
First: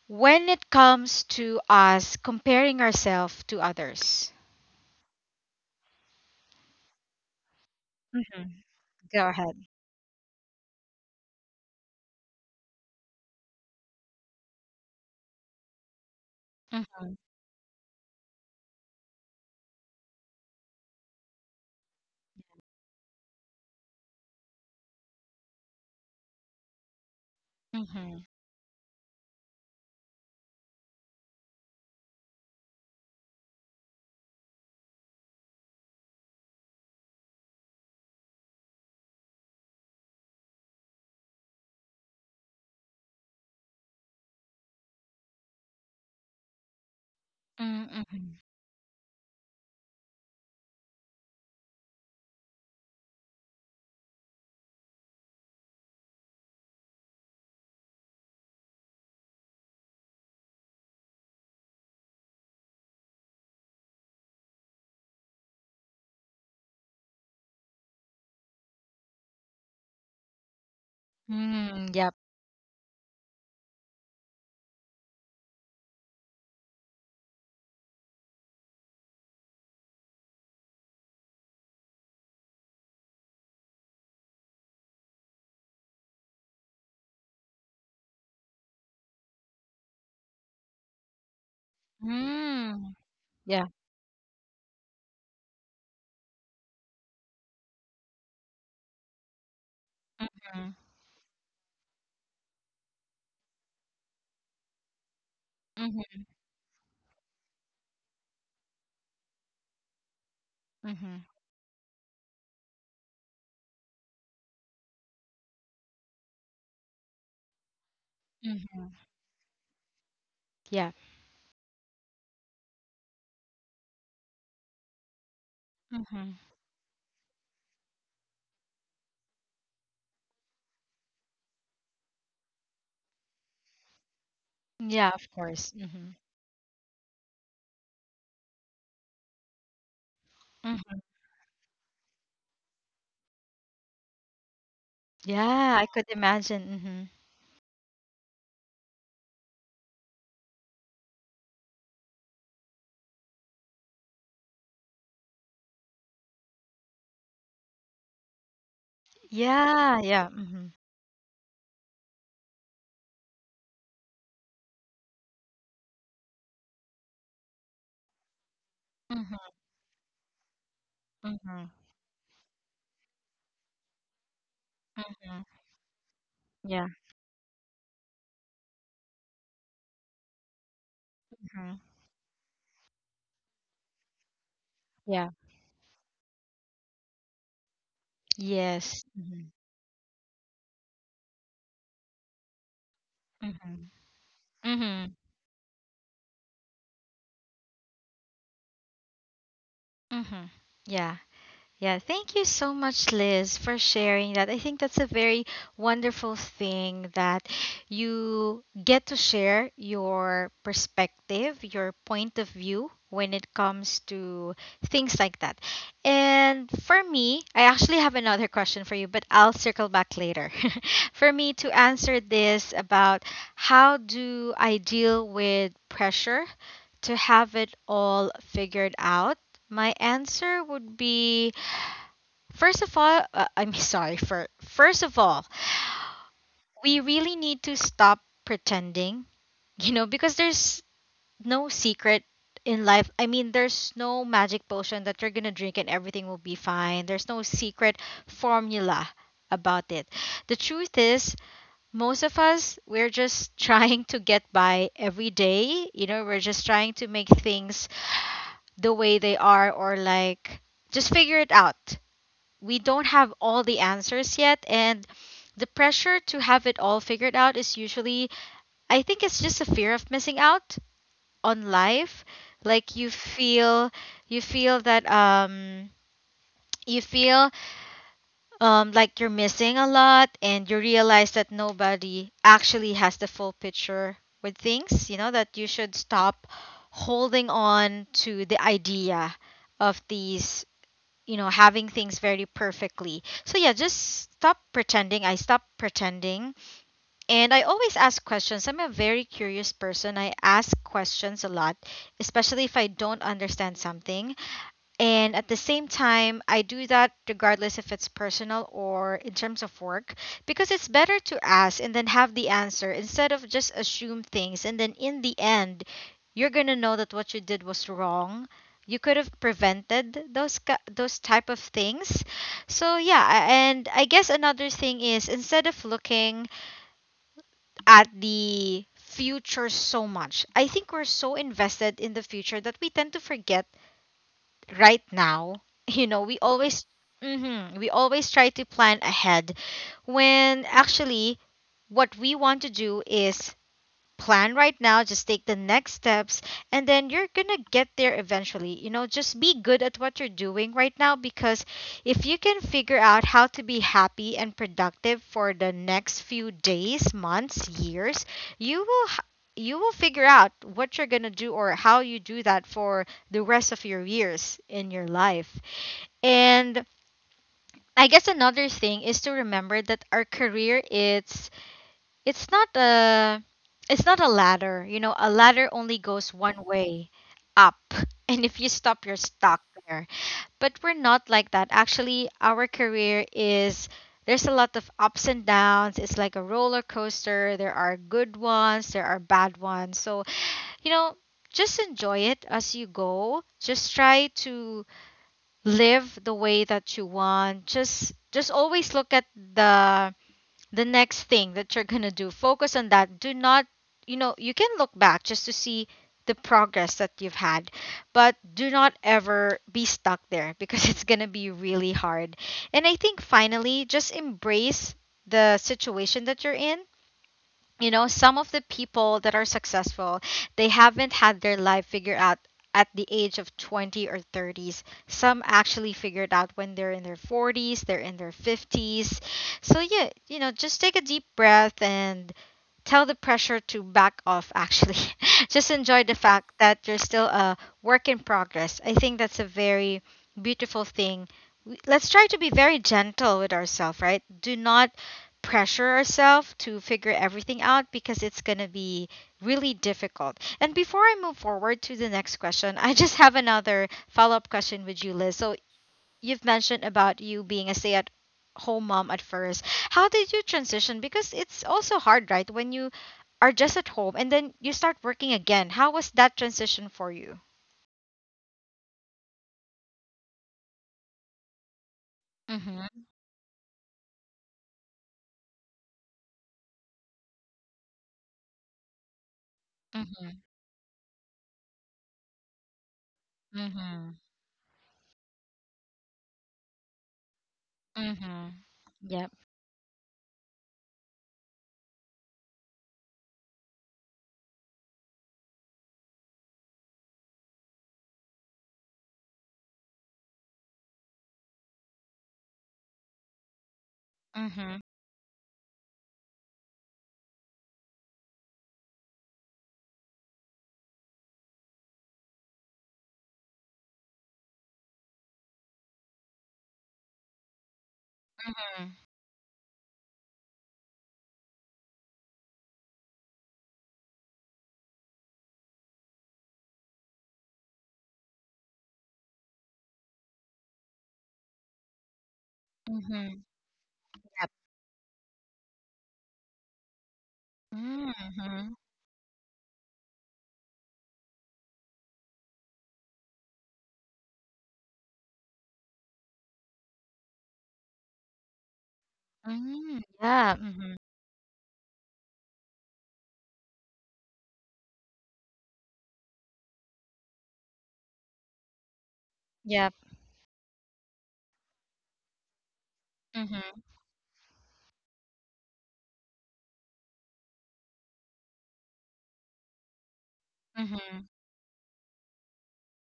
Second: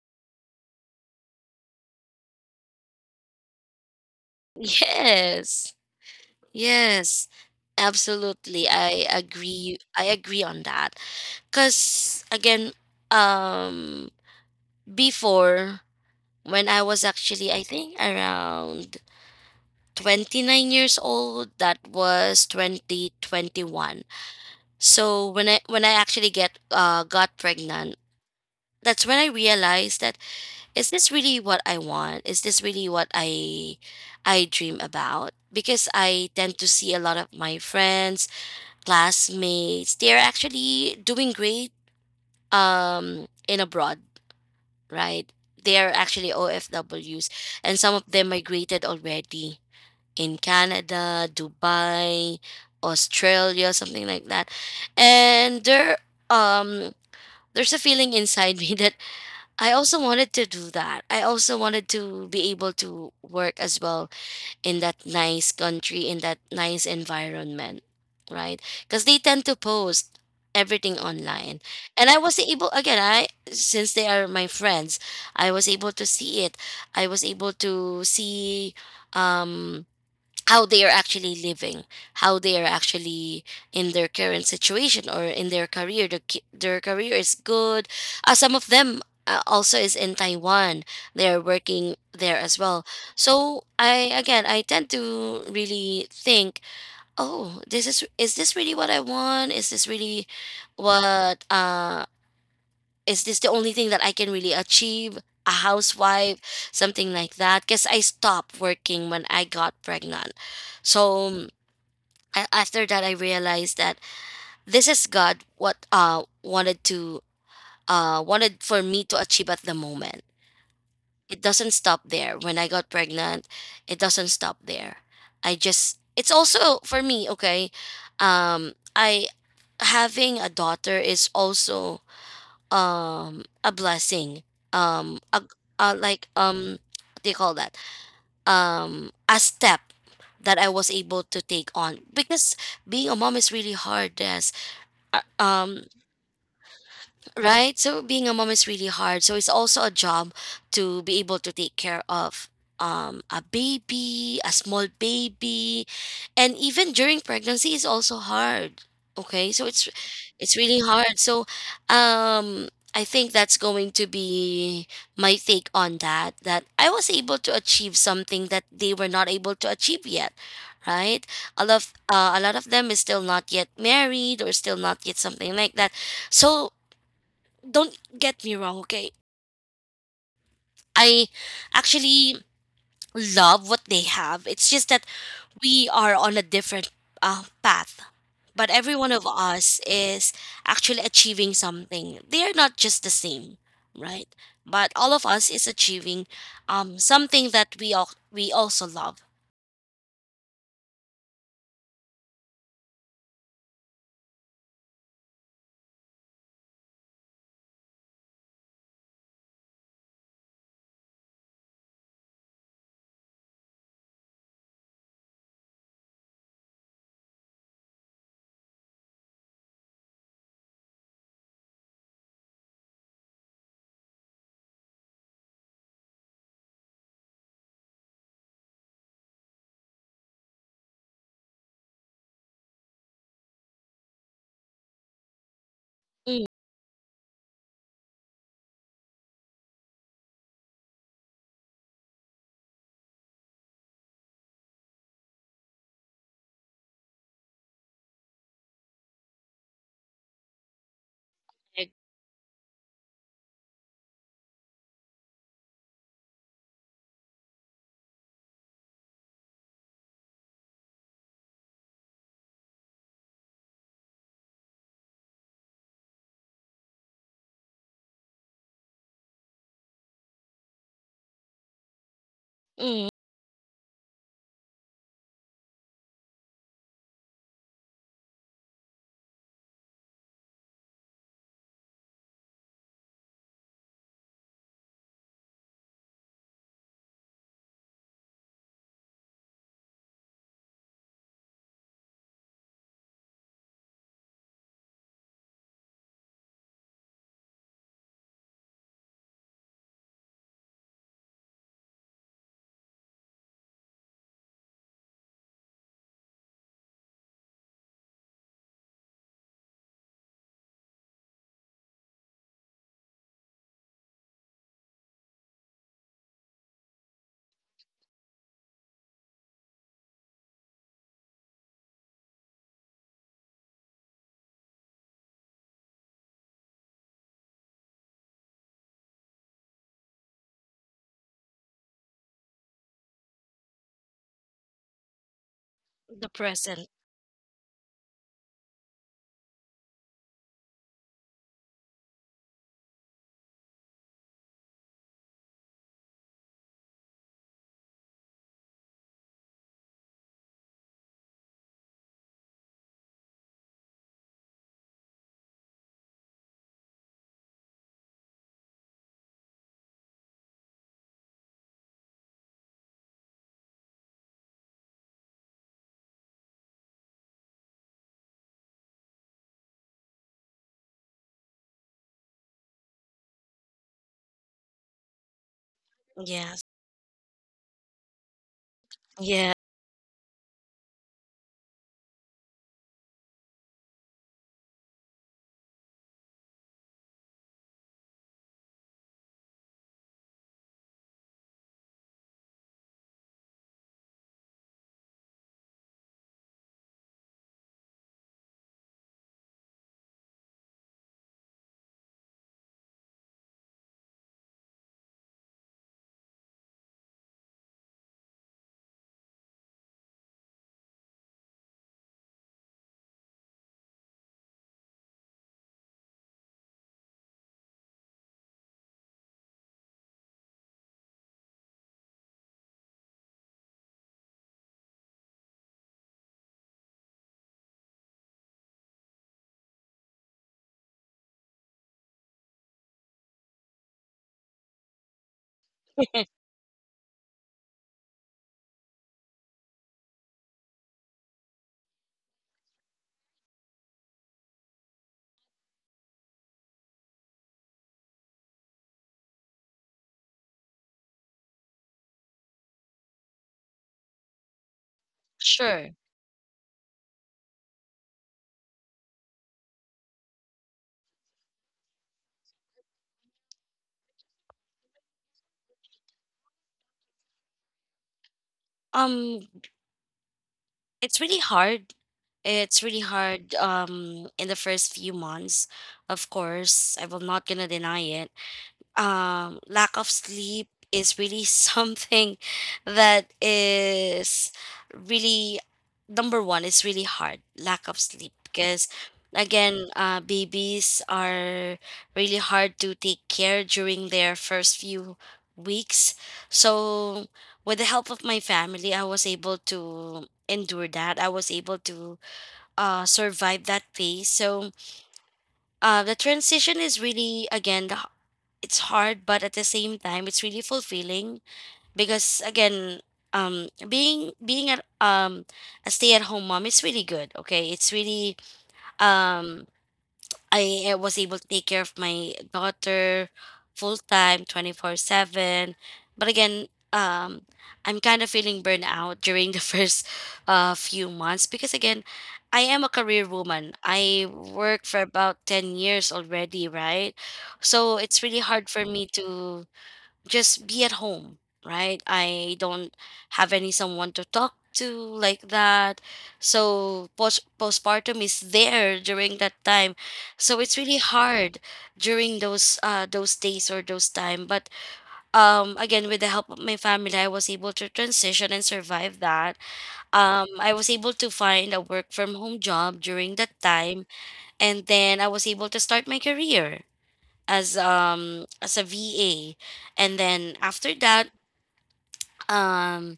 Speaker 1: when it comes to us comparing ourselves to others?
Speaker 2: Yes. Yes,
Speaker 1: Hmm.
Speaker 2: absolutely. I
Speaker 1: Go ahead.
Speaker 2: agree. I agree on that. Cause again, um, before when I was
Speaker 1: Mm-hmm.
Speaker 2: actually, I think around 29 years old, that was 2021. So when I actually get got pregnant,
Speaker 1: Mm-hmm.
Speaker 2: that's when I realized that is this really what I want? Is this really what I dream about? Because I tend to see a lot of my friends classmates, they're actually doing great in abroad, right? They're actually OFWs and some of them
Speaker 1: Mm-hmm.
Speaker 2: migrated already in Canada, Dubai, Australia, something like that. And um there's a feeling inside me that I also wanted to do that. I also wanted to be able to work as well in that nice country, in that nice environment, right? Because they tend to post everything online.
Speaker 1: Mm,
Speaker 2: And
Speaker 1: yep.
Speaker 2: I was able, again, since they are my friends, I was able to see it. I was able to see, um, how they are actually living, how they are actually in their current situation or in their career. Their career is good. Some of them also is in Taiwan. They are working there as well.
Speaker 1: Mm, yeah.
Speaker 2: So I tend to really think, oh, this is this really what I want? Is this really
Speaker 1: Mm-hmm.
Speaker 2: what is this the only thing that I can really achieve? A
Speaker 1: Mm-hmm.
Speaker 2: housewife, something like that. Because I stopped working when I got pregnant.
Speaker 1: Mm-hmm.
Speaker 2: So after that, I realized that this is God what wanted to wanted for
Speaker 1: Mm-hmm.
Speaker 2: me to achieve at the moment.
Speaker 1: Yeah.
Speaker 2: It doesn't stop there. When I got pregnant, it doesn't stop there. I just it's
Speaker 1: Mm-hmm.
Speaker 2: also for me okay. I having a daughter is also a blessing
Speaker 1: Yeah,
Speaker 2: um
Speaker 1: of
Speaker 2: a,
Speaker 1: course.
Speaker 2: a
Speaker 1: Mm-hmm.
Speaker 2: like what do you call that a step that I was
Speaker 1: Mm-hmm.
Speaker 2: able to take on because being a mom is really hard as
Speaker 1: Yeah, I
Speaker 2: um
Speaker 1: could imagine. Mm-hmm.
Speaker 2: right? So being a mom is really hard. So it's also a job to be able to take care of a baby, a small baby, and even during pregnancy is also hard. Okay? So it's
Speaker 1: Yeah, yeah.
Speaker 2: it's
Speaker 1: Mm-hmm.
Speaker 2: really hard. So um I think that's going to be my take on that that I was able to achieve something that they were not
Speaker 1: Mm-hmm.
Speaker 2: able to achieve yet, right?
Speaker 1: Mm-hmm.
Speaker 2: A lot of them is still not yet married or still not yet
Speaker 1: Mm-hmm.
Speaker 2: something like that. So
Speaker 1: Yeah.
Speaker 2: don't get me wrong, okay? I
Speaker 1: Mm-hmm.
Speaker 2: actually love what they have. It's just that
Speaker 1: Yeah.
Speaker 2: we are on a different path. But every
Speaker 1: Yes.
Speaker 2: one of
Speaker 1: Mm-hmm.
Speaker 2: us is actually achieving something. They are not just the same,
Speaker 1: Mm-hmm.
Speaker 2: right? But
Speaker 1: Mm-hmm.
Speaker 2: all of us is achieving something that we also love.
Speaker 1: Mm-hmm. Yeah. Yeah, thank you so much, Liz, for sharing that. I think that's a very wonderful thing that you get to share your perspective, your point of view when it comes to things like that. And for me, I actually have another question for you, but I'll circle back later. For me to answer this about how do I deal with pressure to have it all figured out, my answer would be, first of all, I'm sorry. For first of all,
Speaker 2: Mm,
Speaker 1: we really need to stop pretending, because there's no secret in life. I mean, there's no magic potion that you're going to drink and everything will be fine. There's no secret formula about it. The truth is,
Speaker 2: ag-
Speaker 1: most of us we're just trying to get by every day. We're just trying to make things the way they are, or like just figure it out. We don't have all the answers yet, and the pressure to have it all figured out is usually, I think, it's just a fear of missing out on life. Like,
Speaker 2: mm,
Speaker 1: you feel that you feel like you're missing a lot, and you realize that nobody actually has the full picture with things. That you should stop holding on to the idea of these, having things very perfectly. So yeah, just stop pretending. I stop pretending, and I always ask questions. I'm a very curious person. I ask questions a lot, especially if I don't understand something. And at the same time, I do that regardless if it's personal or in terms of work, because it's better to ask and then have the answer instead of just assume things. And then in the end, you're going to know that what you did was wrong. You could have prevented those those type of things. So yeah, and I guess another thing is, instead of looking at the future so much, I think we're so invested in the future that we tend to forget right now.
Speaker 2: the
Speaker 1: We always,
Speaker 2: present.
Speaker 1: mhm, we always try to plan ahead when actually what we want to do is plan right now, just take the next steps, and then you're gonna get there eventually. You know, just be good at what you're doing right now, because if you can figure out how to be happy and productive for the next few days, months, years, you will. You will figure out what you're going to do or how you do that for the rest of your years in your life. And I guess another thing is to remember that our career is, it's not a it's not a ladder. You know, a ladder only goes
Speaker 2: Yes.
Speaker 1: one way, up. And if you stop, you're
Speaker 2: Yeah.
Speaker 1: stuck there. But we're not like that. Actually, our career is, there's a lot of ups and downs. It's like a roller coaster. There are good ones, there are bad ones. So, you know, just enjoy it as you go. Just try to live the way that you want. Just always look at the next thing that you're going to do. Focus on that. Do not, you know, you can look back just to see the progress that you've had, but do not ever be stuck there, because it's going to be really hard. And I think finally, just embrace the situation that you're in. You know, some of the people that are successful, they haven't had their life figured out at the age of 20 or 30s. Some actually figured out when they're in their 40s, they're in their 50s. So yeah, you know, just take a deep breath and tell the pressure to back off, actually. Just enjoy the fact that you're still a work in progress. I think that's a very beautiful thing. Let's try to be very gentle with ourselves, right? Do not pressure ourselves to figure everything out, because it's going to be really difficult. And before I move forward to the next question, I just have another follow-up question with you, Liz. So
Speaker 2: Sure.
Speaker 1: you've mentioned about you being a stay at home mom at first. How did you transition? Because it's also hard, right? When you are just at home and then you start working again. How was that transition for you?
Speaker 2: Um, it's really hard. It's
Speaker 1: Mm-hmm.
Speaker 2: really hard in the first few months. Of course, I will not gonna deny it. Lack of
Speaker 1: Mm-hmm.
Speaker 2: sleep is really something that
Speaker 1: Mm-hmm.
Speaker 2: is really number one. It's really hard lack of sleep
Speaker 1: Mm-hmm.
Speaker 2: because
Speaker 1: Yep.
Speaker 2: again babies are really hard to take care during their first few weeks. So with the help of my family I was able to endure that. I was able to survive that phase. So
Speaker 1: Mm-hmm.
Speaker 2: the transition is really again it's hard but at the same time it's really fulfilling because again being um a stay-at-home mom is really good. Okay, it's really um I was able to take care of my daughter full time 24/7 but again um I'm kind of feeling burnout during the first few months because again I am a career
Speaker 1: Mm-hmm.
Speaker 2: woman. I
Speaker 1: Yep.
Speaker 2: work for about 10 years already, right? So it's really hard
Speaker 1: Mm-hmm.
Speaker 2: for me to just be at home, right? I don't have any someone to talk to like that. So postpartum is there during that time.
Speaker 1: Mm-hmm. Yeah.
Speaker 2: So it's
Speaker 1: Mm-hmm.
Speaker 2: really hard during those days or those time. But again with the help of my family I was able to transition and survive that.
Speaker 1: Yep.
Speaker 2: I was able to find a work from home job during that
Speaker 1: Mm-hmm.
Speaker 2: time and then I was able to start my career as a VA. And then after
Speaker 1: Mm-hmm.
Speaker 2: that, um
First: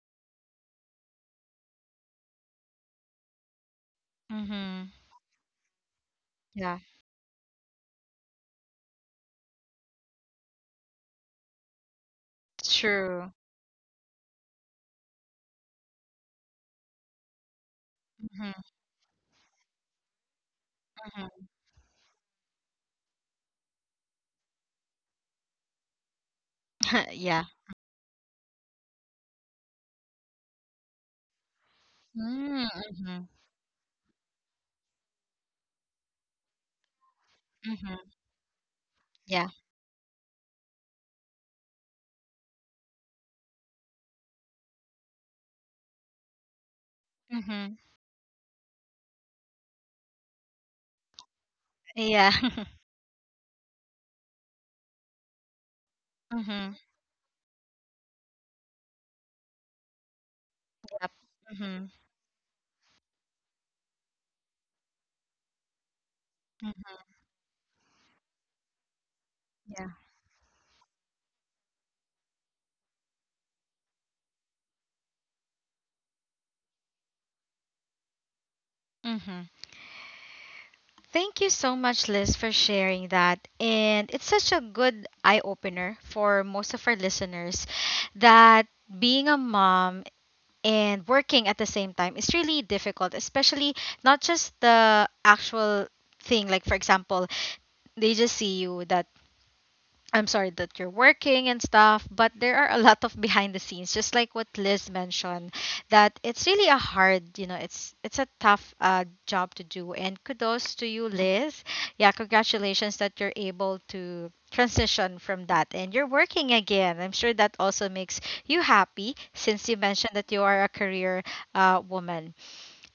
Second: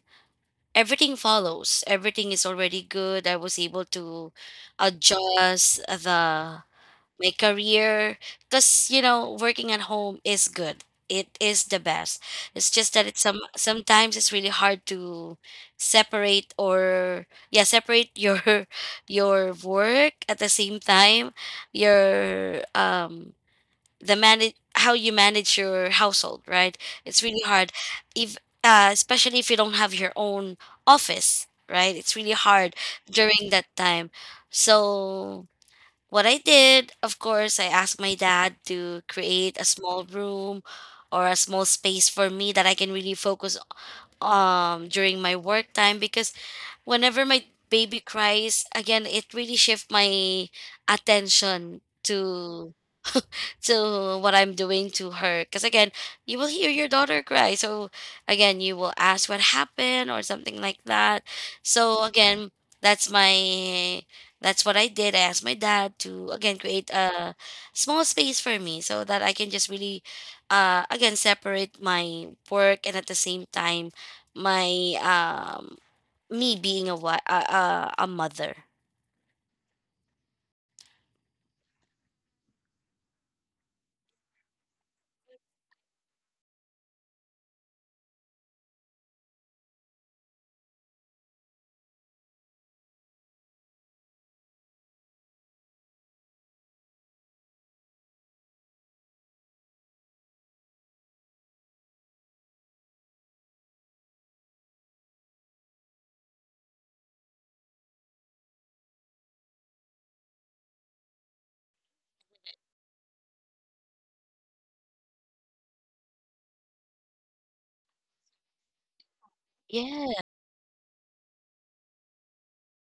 Speaker 2: everything is already good. I was able to
Speaker 1: Mm-hmm.
Speaker 2: adjust the
Speaker 1: Yeah.
Speaker 2: my career because you know working at home is good. It is the best. It's just that it's
Speaker 1: True.
Speaker 2: some sometimes it's really hard to separate, or yeah, separate your
Speaker 1: Mm-hmm.
Speaker 2: your work at the same time
Speaker 1: Mm-hmm.
Speaker 2: your the manage how you manage your household, right? It's really
Speaker 1: yeah.
Speaker 2: hard if especially if you don't have your own office, right? It's really hard
Speaker 1: Mm-hmm.
Speaker 2: during that time. So what I did, of course, I asked
Speaker 1: Mm-hmm.
Speaker 2: my dad to create a small room or a small space for me that I can really focus during my work time because whenever my
Speaker 1: Yeah.
Speaker 2: baby cries, again, it really shifts my attention
Speaker 1: Yeah.
Speaker 2: to what I'm doing to her. Because again, you will hear
Speaker 1: Mm-hmm.
Speaker 2: your daughter cry. So again, you will ask what happened or something like
Speaker 1: Yep.
Speaker 2: that.
Speaker 1: Mm-hmm.
Speaker 2: So again, that's my that's what I did. I asked my dad to again create
Speaker 1: Mm-hmm.
Speaker 2: a small space for me so that I can just
Speaker 1: Yeah.
Speaker 2: really again separate my work and at the same time my me being a mother.
Speaker 1: Mm-hmm. Thank you so much, Liz, for sharing that. And it's such a good eye opener for most of our listeners that being a mom and working at the same time is really difficult, especially not just the actual thing. Like, for example, they just see you that, I'm sorry that you're working and stuff, but there are a lot of behind the scenes, just like what Liz mentioned, that it's really a hard, you know, it's a tough job to do. And kudos to you, Liz. Yeah, congratulations that you're able to transition from that and you're working again. I'm sure that also makes you happy since you
Speaker 2: Yeah.
Speaker 1: mentioned that you are a career woman.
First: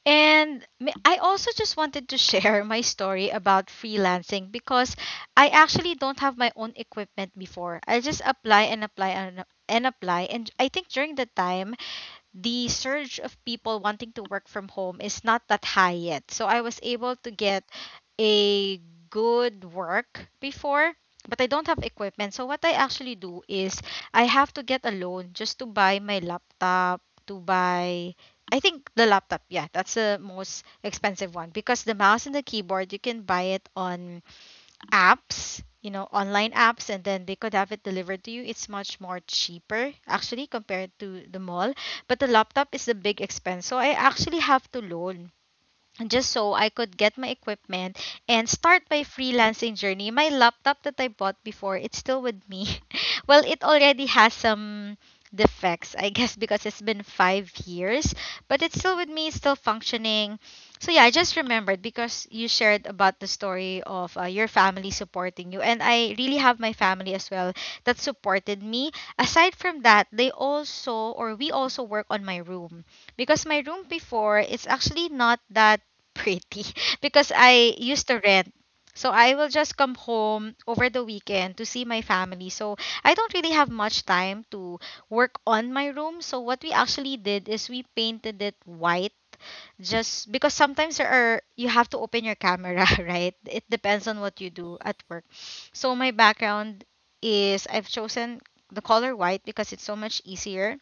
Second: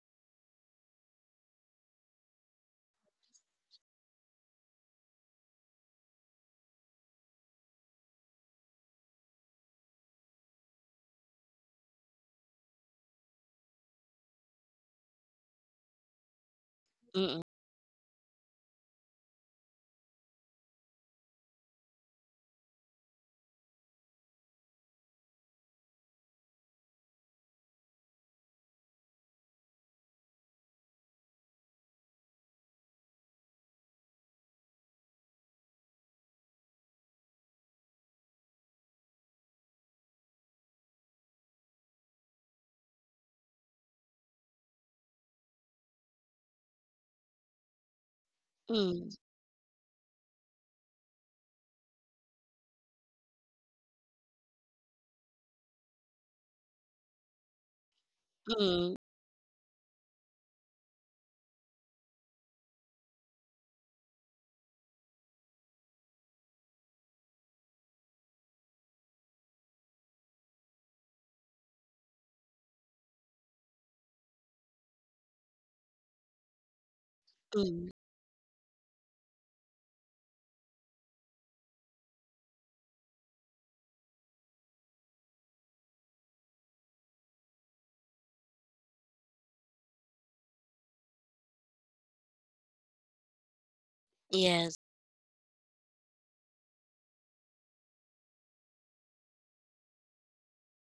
Speaker 1: I also just wanted to share my story about freelancing, because I actually don't have my own equipment before. I just apply and apply and apply. And I think during the time, the surge of people wanting to work from home is not that high yet. So I was able to
Speaker 2: Mm-mm.
Speaker 1: get a good work before, but I don't have equipment. So what I actually do is, I have to get a loan just to buy my laptop, to buy, I think the laptop, yeah, that's the most expensive one, because the mouse and the keyboard you can buy it on apps, you know, online apps, and then they could have it delivered to you. It's much more cheaper, actually, compared to the mall. But the laptop is the big expense. So I actually have to loan just so I could get my equipment and start my freelancing journey. My laptop that I bought before, it's still with me. Well, it already has some defects, I guess, because it's been 5 years, but it's still
Speaker 2: Mm-mm.
Speaker 1: with me, still functioning. So, yeah, I just remembered because you shared about the story of your family supporting you, and I really have my family as well that supported me. Aside from that, they also, or we also work on my room, because my room before, it's actually not that pretty because I
Speaker 2: Mm-mm.
Speaker 1: used to rent. So I will just come home over the weekend to see my family. So I don't really have much time to work on my room. So what we actually did is we painted it white, just because sometimes there are, you have to open your camera, right? It depends on what you
Speaker 2: Yes.
Speaker 1: do at work. So my background is, I've chosen the color white because it's so much easier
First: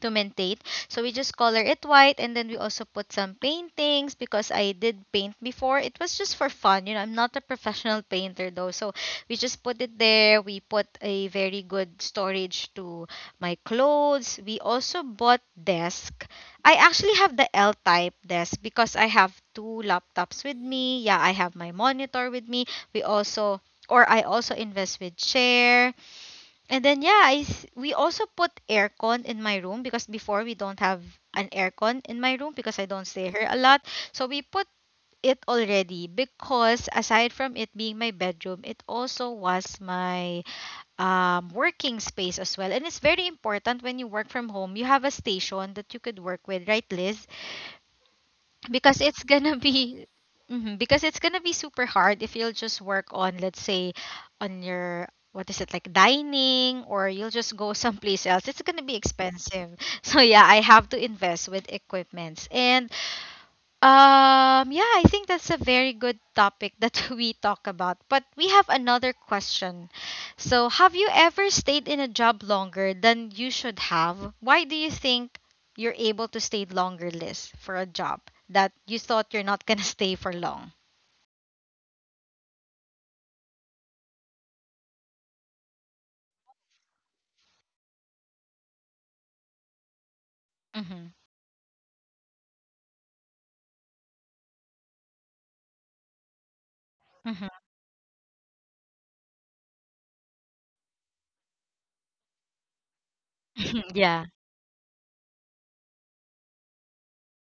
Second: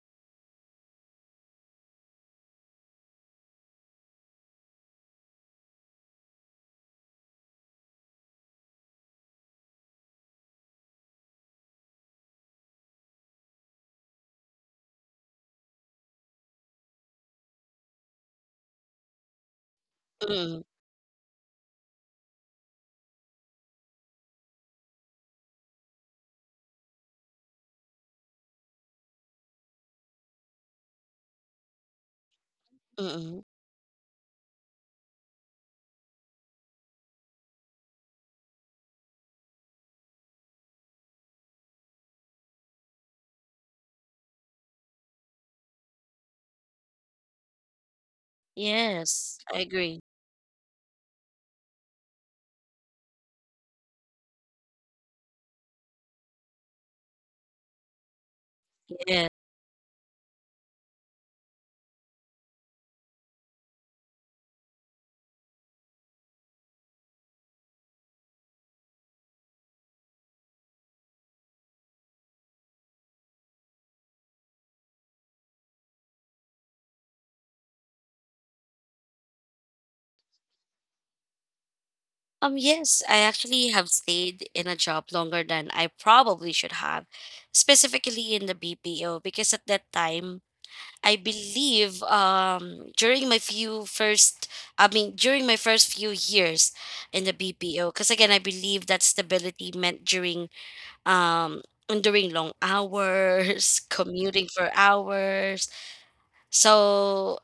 Speaker 1: to maintain. So we just color it white, and then we also put some paintings because I did paint before. It was just for fun. You know, I'm not a professional painter though. So we just put it there. We put a very good storage to my clothes. We also bought desk. I actually have the L type desk because I have two laptops
Speaker 2: Mm.
Speaker 1: with me. Yeah, I have my monitor with me. We also or I also invest with chair. And then yeah, we also put aircon in my room because before we don't have an aircon in my room because I don't stay
Speaker 2: Mm.
Speaker 1: here a lot. So we put it already because aside from it being my bedroom, it also was my working space as well. And it's very important when you work from home, you have a station that you could work with, right, Liz? Because it's
Speaker 2: Yes,
Speaker 1: gonna
Speaker 2: I agree.
Speaker 1: be Mhm. Because it's gonna be super hard if you'll just work on, let's say, on your, what is it, like, dining, or you'll just go someplace else, it's gonna be
Speaker 2: Yeah.
Speaker 1: expensive. so yeah, I have to invest with equipments. And yeah, I think that's a very good topic that we talk about. But we have another question. So, have you ever stayed in a job longer than you should have? Why do you think you're able to stay longer, Liz, for a job that you thought you're not gonna stay for long?
Speaker 2: Yes, I actually have stayed in a job longer than I probably should have, specifically in the BPO, because at that time,
Speaker 1: Mm-hmm.
Speaker 2: I believe during my first few years in the
Speaker 1: Mm-hmm.
Speaker 2: BPO, because again, I believe that stability meant um during long hours,
Speaker 1: yeah.
Speaker 2: commuting for hours. So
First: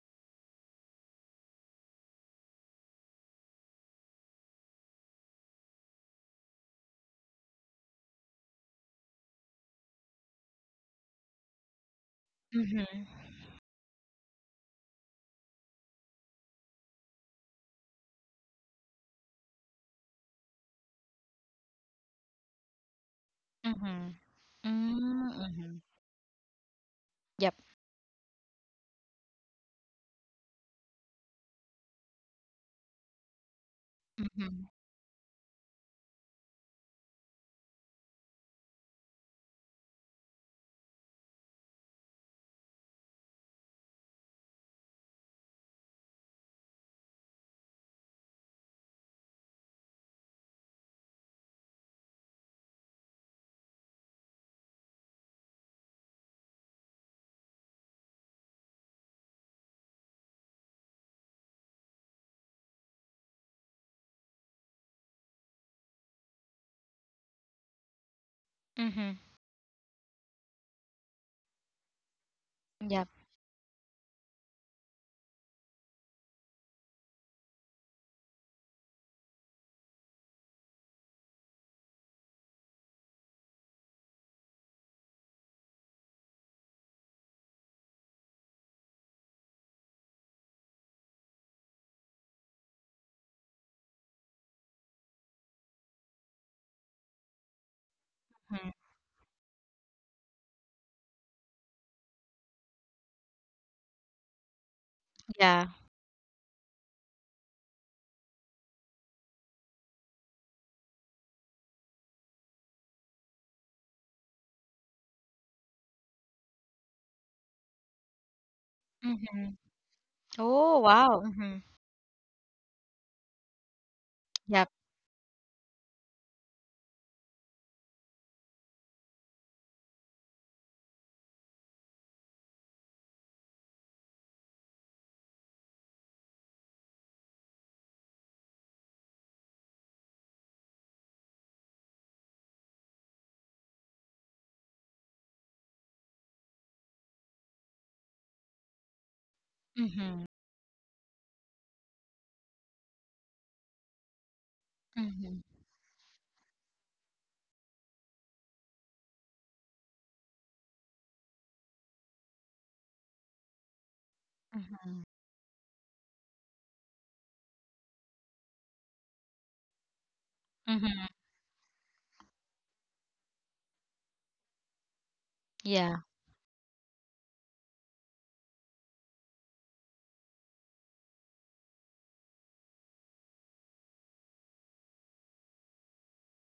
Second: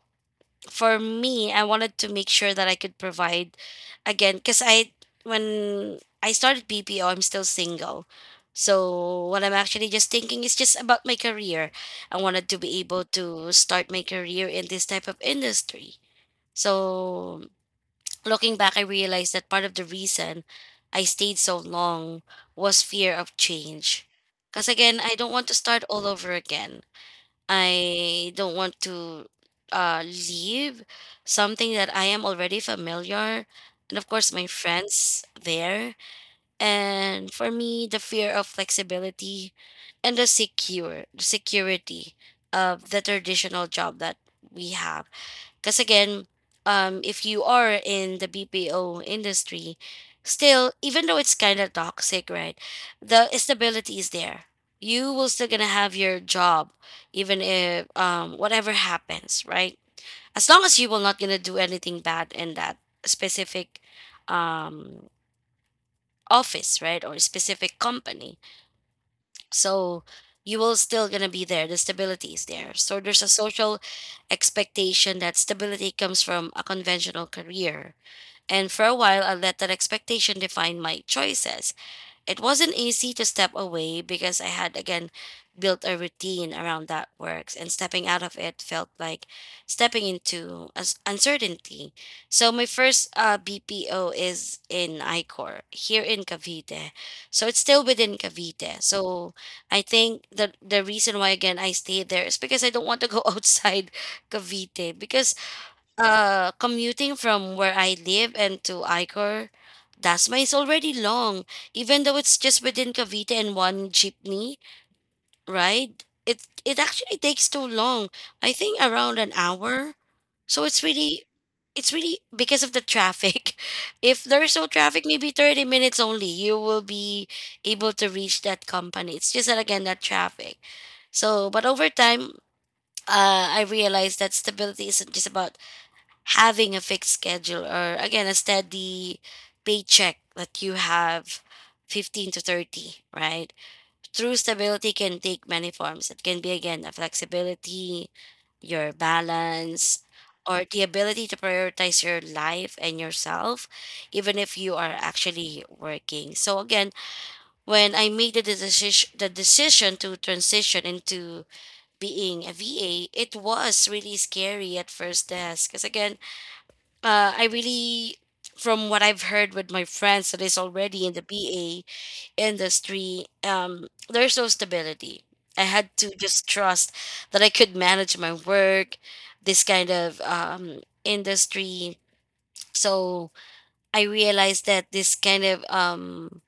Speaker 2: for me, I wanted to make sure that I could provide again because I when I started BPO, I'm still single. So what I'm actually just thinking is just about my career. I wanted to be
Speaker 1: Mm-hmm.
Speaker 2: able to start my career in this type of industry. So looking back, I realized that part of the reason I stayed so long was fear of change.
Speaker 1: Mm-hmm.
Speaker 2: Because again, I don't want to
Speaker 1: Mm-hmm.
Speaker 2: start all over again.
Speaker 1: Yep.
Speaker 2: I don't want to leave something that I am already familiar. And of course, my
Speaker 1: Mm-hmm.
Speaker 2: friends there. And for me, the fear of flexibility and the security of the traditional job that we have. Because again, if you are in the BPO industry, still, even though it's kind of toxic, right? The stability is there. You will still gonna have your job, even if whatever happens, right? As long as you will not gonna do anything bad in that specific um, office, right, or specific company,
Speaker 1: Mm-hmm.
Speaker 2: so you will still gonna be there. The stability is there. So
Speaker 1: Yep.
Speaker 2: there's a social expectation that stability comes from a conventional career. And for a while I let that expectation define my choices. It wasn't easy to step away because I had again built a routine around that works, and stepping out of it felt like stepping into uncertainty. So my first BPO is in ICOR here in Cavite. So it's still within
Speaker 1: Mhm.
Speaker 2: Cavite. So I think the reason why again I stayed there is because I don't want to go outside Cavite because
Speaker 1: Yeah.
Speaker 2: commuting from where I live and to Icor, Dasma is already long, even though it's just within Cavite and one jeepney ride. It actually takes too long. I think around an
Speaker 1: Mm-hmm.
Speaker 2: hour. So
Speaker 1: Oh, wow. Mm-hmm.
Speaker 2: it's really because of the traffic. If there's no
Speaker 1: Yep.
Speaker 2: traffic, maybe 30 minutes only, you will be able to reach that company. It's just that again that traffic. So, but over time, I realized that stability isn't just about having a fixed schedule, or again a steady paycheck that you have 15 to 30, right? True stability can take many forms. It can be, again, a flexibility, your balance,
Speaker 1: Mm-hmm.
Speaker 2: or the ability to prioritize your life and yourself even if you are
Speaker 1: Mm-hmm.
Speaker 2: actually working. So again, when I made the decision to transition into being a VA, it was really scary at
Speaker 1: Mhm.
Speaker 2: first desk because again, I really, from what I've heard with my friends that is already in
Speaker 1: Mhm.
Speaker 2: the BA industry, there's no stability. I had
Speaker 1: Yeah.
Speaker 2: to just trust that I could manage my work, this kind of industry. So I realized that this kind of um,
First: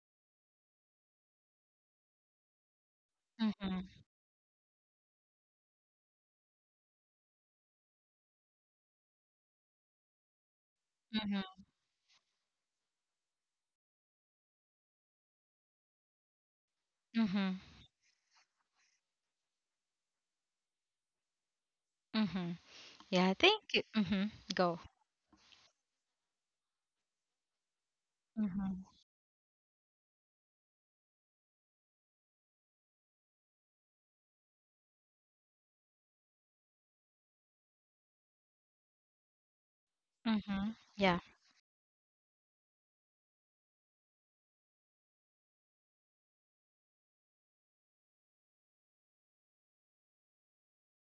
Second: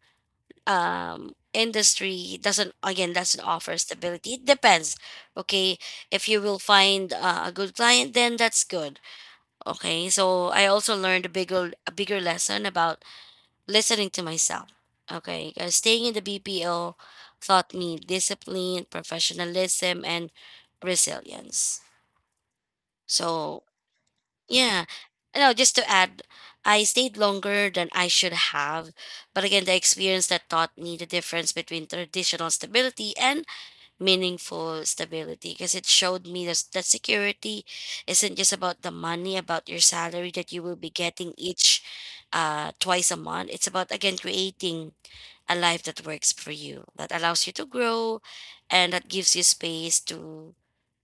Speaker 2: um, industry doesn't, again, doesn't offer
Speaker 1: Mhm.
Speaker 2: stability. It depends. Okay. If you will find a good client, then that's good. Okay, so I also learned
Speaker 1: Mhm.
Speaker 2: a bigger lesson about listening to myself. Okay, 'cause staying in the BPO
Speaker 1: Mhm.
Speaker 2: taught me discipline, professionalism, and resilience.
Speaker 1: Mhm. Yeah, I think
Speaker 2: So
Speaker 1: mhm. Go.
Speaker 2: yeah, no, just to add, I stayed longer than I should
Speaker 1: Mhm.
Speaker 2: have, but again, the experience that taught me the difference between traditional stability and meaningful stability, because it showed me that, that security isn't just about the money, about your salary that you
Speaker 1: Mhm.
Speaker 2: will be
Speaker 1: Yeah.
Speaker 2: getting each twice a month. It's about, again, creating a life that works for you, that allows you to grow, and that gives you space to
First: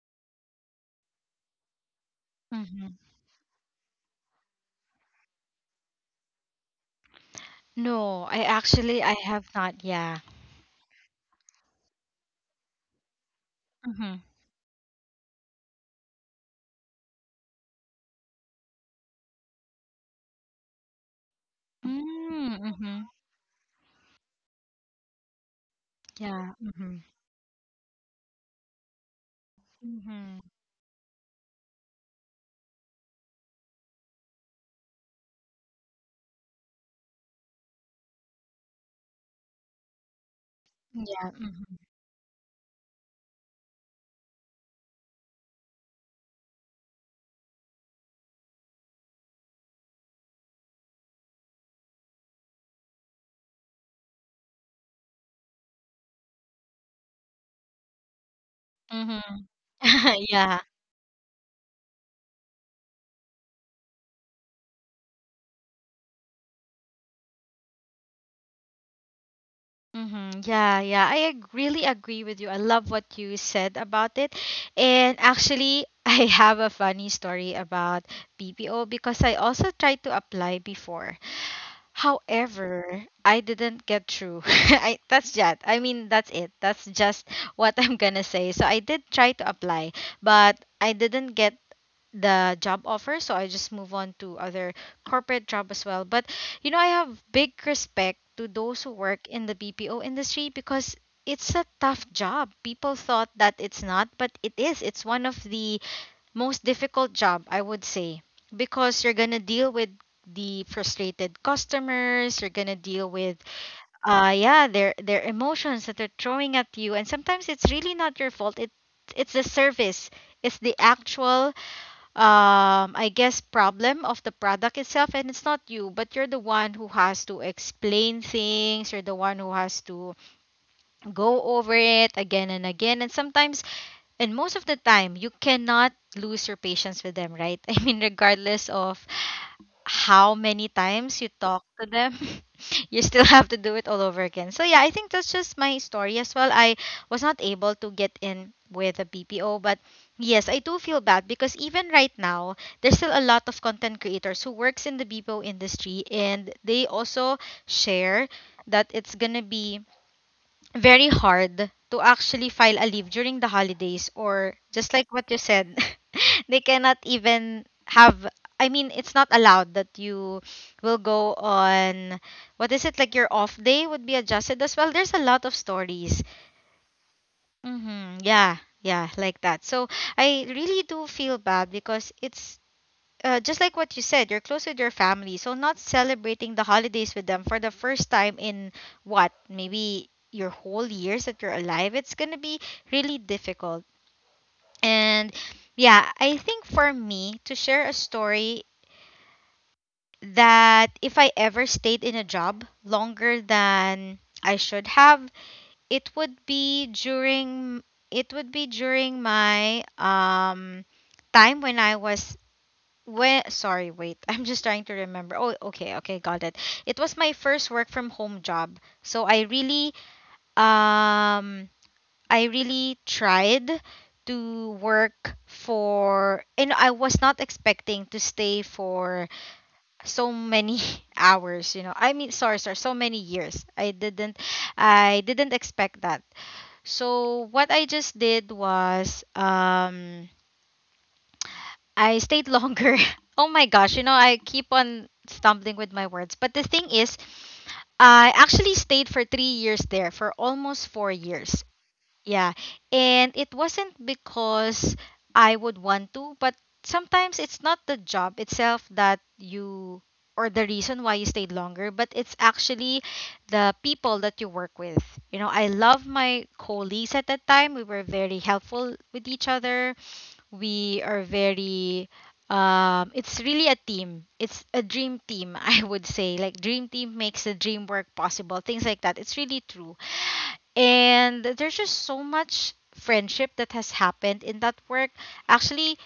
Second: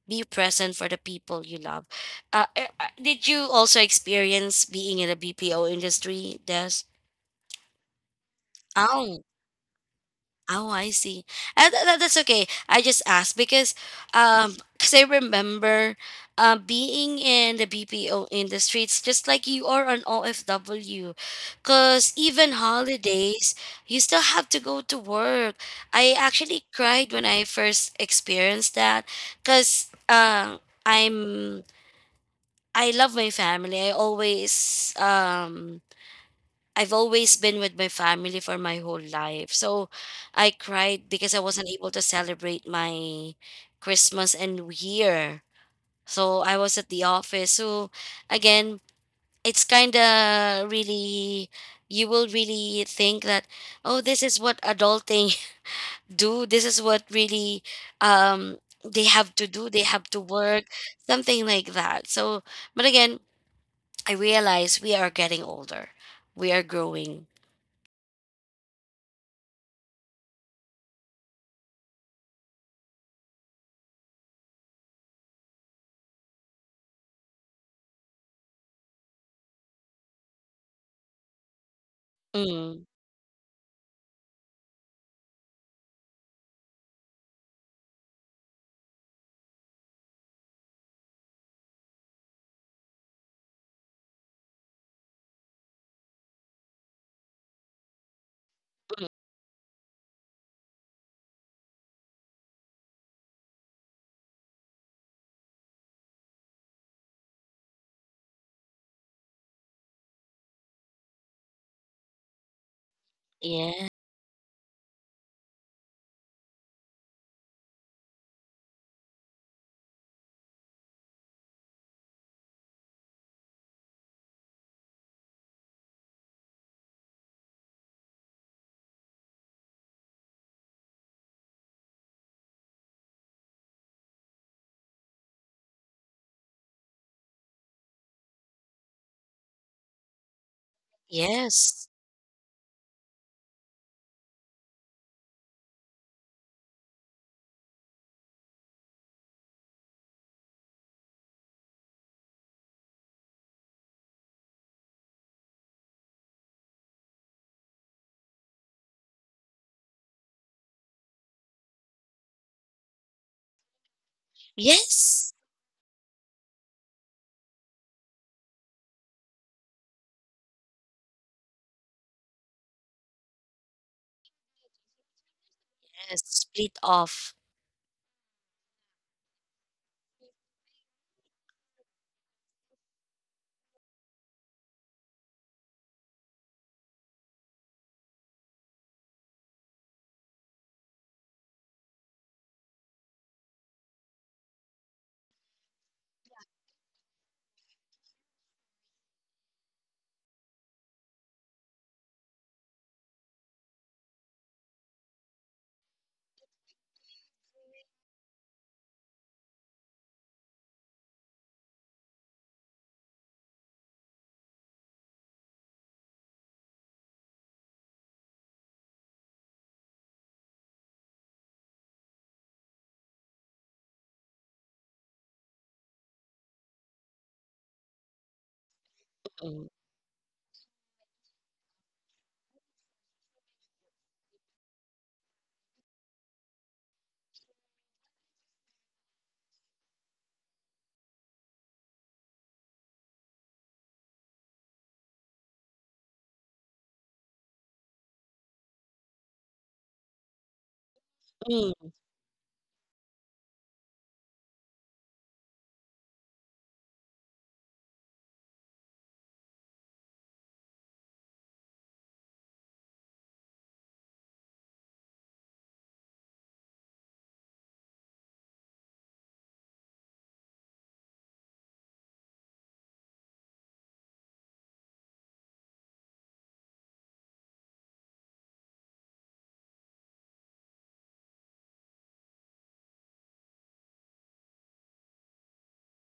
Speaker 2: be present for the people you love.
Speaker 1: Mhm.
Speaker 2: Did you also experience being in the BPO industry, des?
Speaker 1: No, I actually I
Speaker 2: Oh.
Speaker 1: have not. Yeah.
Speaker 2: Oh, I see. That's okay. I just asked
Speaker 1: Mhm.
Speaker 2: because I remember, being in the BPO industry, it's just like you are an OFW, because even
Speaker 1: Mm, mhm.
Speaker 2: holidays, you still have to go to work. I
Speaker 1: Yeah.
Speaker 2: actually
Speaker 1: Mhm.
Speaker 2: cried when I first experienced that, because,
Speaker 1: Mhm.
Speaker 2: I'm I love my family. I always I've always been with my family for my whole life. So I cried
Speaker 1: Yeah.
Speaker 2: because I wasn't
Speaker 1: Mhm.
Speaker 2: able to celebrate my Christmas and New Year. So I was at the office. So again, it's kind of really, you will really think that, oh, this is what adulting do. This is what really um, they
Speaker 1: Mhm.
Speaker 2: have to do. They have to
Speaker 1: Yeah.
Speaker 2: work, something like that. So, but again, I realize we are getting older. We are growing.
Speaker 1: Mm-hmm. Yeah, yeah. I really agree with you. I love what you said about it. And actually, I have a funny story about BPO because I also tried to apply before.
Speaker 2: Mm.
Speaker 1: However, I didn't get through. That's just, I mean, that's it. That's just what I'm gonna say. So I did try to apply, but I didn't get the job offer, so I just move on to other corporate job as well. But you know, I have big respect to those who work in the BPO industry, because it's a tough job. People thought that it's not, but it is. It's one of the most difficult job, I would say, because you're gonna deal with the frustrated customers. You're gonna deal with,
Speaker 2: Yeah.
Speaker 1: yeah, their emotions that they're throwing at you, and sometimes it's really not your fault. It's the service. It's the actual, I guess, problem of the product itself, and it's not you, but you're the one who has to explain things. You're the one who has to go over it again and again. And sometimes and most of the time you cannot lose your patience with them, right? I mean, regardless of how many times you talk to
Speaker 2: Yes.
Speaker 1: them, you still have to do it all over again. So yeah, I think that's just my story as well. I was not able to get in with a BPO, but yes, I do feel bad, because even right now, there's still a lot of content creators who works in the BPO industry and they also share that it's going to be very hard to actually file a leave during the holidays, or just like what
Speaker 2: Yes.
Speaker 1: you said, they cannot even have, I mean, it's not allowed that you will go on, what is it, like, your off day would be adjusted as well. There's a lot of
Speaker 2: Yes.
Speaker 1: stories.
Speaker 2: Split off.
Speaker 1: Mhm. Yeah, yeah, like that. So I really do feel bad, because it's, just like what you said, you're close with your family, so not celebrating the holidays with them for the first time in, what, maybe your whole years that you're alive, it's gonna be really difficult. And yeah, I think for me to share a story that if I ever stayed in a job longer than I should have, it would be during, it would be during my time when I was, when, sorry, wait. I'm just trying to remember. Oh, okay, okay, got it. It was my first work from home job. So I really, um I really tried to work for, and I was not expecting to stay for
Speaker 2: Mm,
Speaker 1: so many hours, you know. I mean, sorry, sorry, so many years. I didn't expect that. So what I just did was, I stayed longer. oh my gosh, I keep on stumbling with my words. But the thing is, I actually stayed for 3 years there, for almost 4 years.
Speaker 2: mm,
Speaker 1: Yeah. And it wasn't because I would want to, but sometimes it's not the job itself that you, or the reason why you stayed longer, but it's actually the people that you work with. You know, I love my colleagues at that time. We were very helpful with each other. We are very It's really a team. It's a dream team. I would say, like, dream team makes the dream work possible, things like that. It's really true. And there's just so much friendship that has happened in that work. Actually,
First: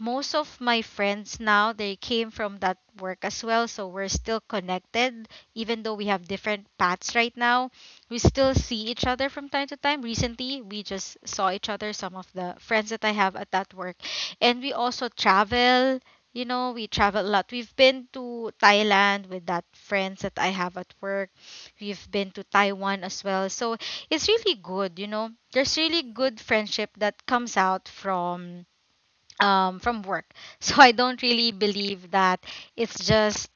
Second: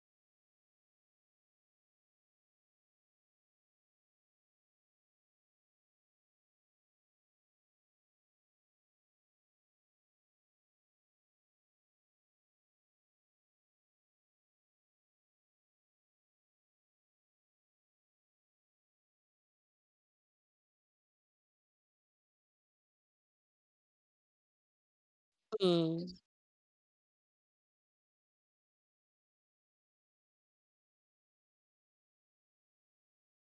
Speaker 1: most of my friends now, they came from that work as well, so we're still connected, even though we have different paths right now. We still see each other from time to time. Recently, we just saw each other, some of the friends that I have at that work. And we also travel. You know, we travel a lot. We've been to Thailand with that friends that I have at work. We've been to Taiwan as well. So it's really good. You know, there's really
Speaker 2: mm,
Speaker 1: good friendship that comes out from, from work. So I don't really believe that it's just,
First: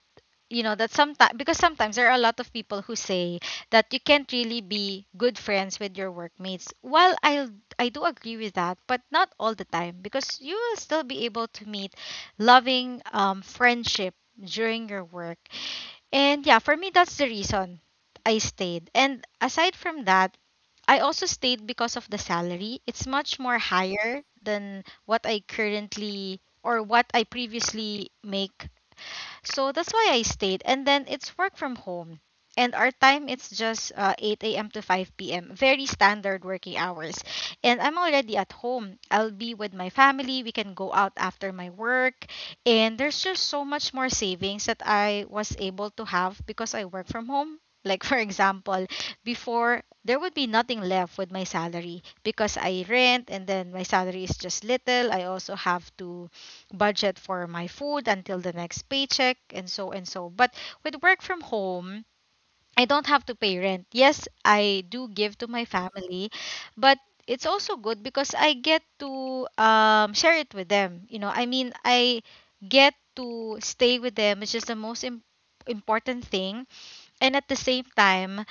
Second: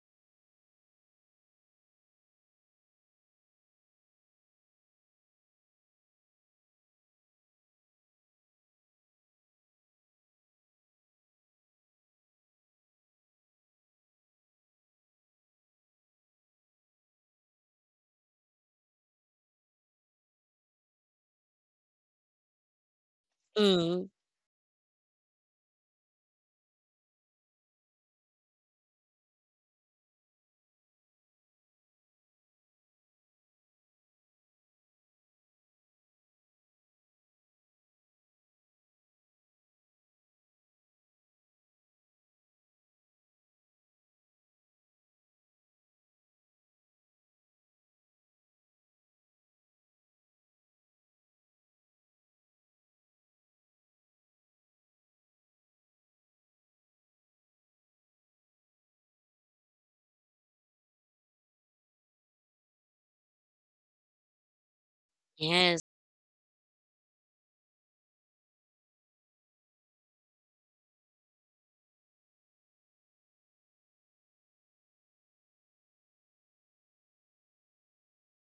Speaker 1: you know, that sometimes, because sometimes there are a lot of people who say that you can't really be good friends with your workmates. Well, I do agree with that, but not all the time, because you will still be able to meet loving, friendship during your work. And yeah, for me that's the reason I stayed. And aside from that, I also stayed because of the salary. It's much more
Speaker 2: mm.
Speaker 1: higher than what I currently or what I previously make, so that's why I stayed. And then it's work from home. And our time it's just 8 a.m. to 5 p.m. Very standard working hours. And I'm already at home. I'll be with my family. We can go out after my work. And there's just so much more savings that I was able to have because I work from home. Like for example, before there would be nothing left with my salary because I rent and then my salary is just little. I also have to budget for my food until the next paycheck and so and so. But with work from home, I don't have to pay rent. Yes, I do give to my
Speaker 2: Yes.
Speaker 1: family, but it's also good because I get to, share it with them. You know, I mean, I get to stay with them, which is the most important thing, and at the same time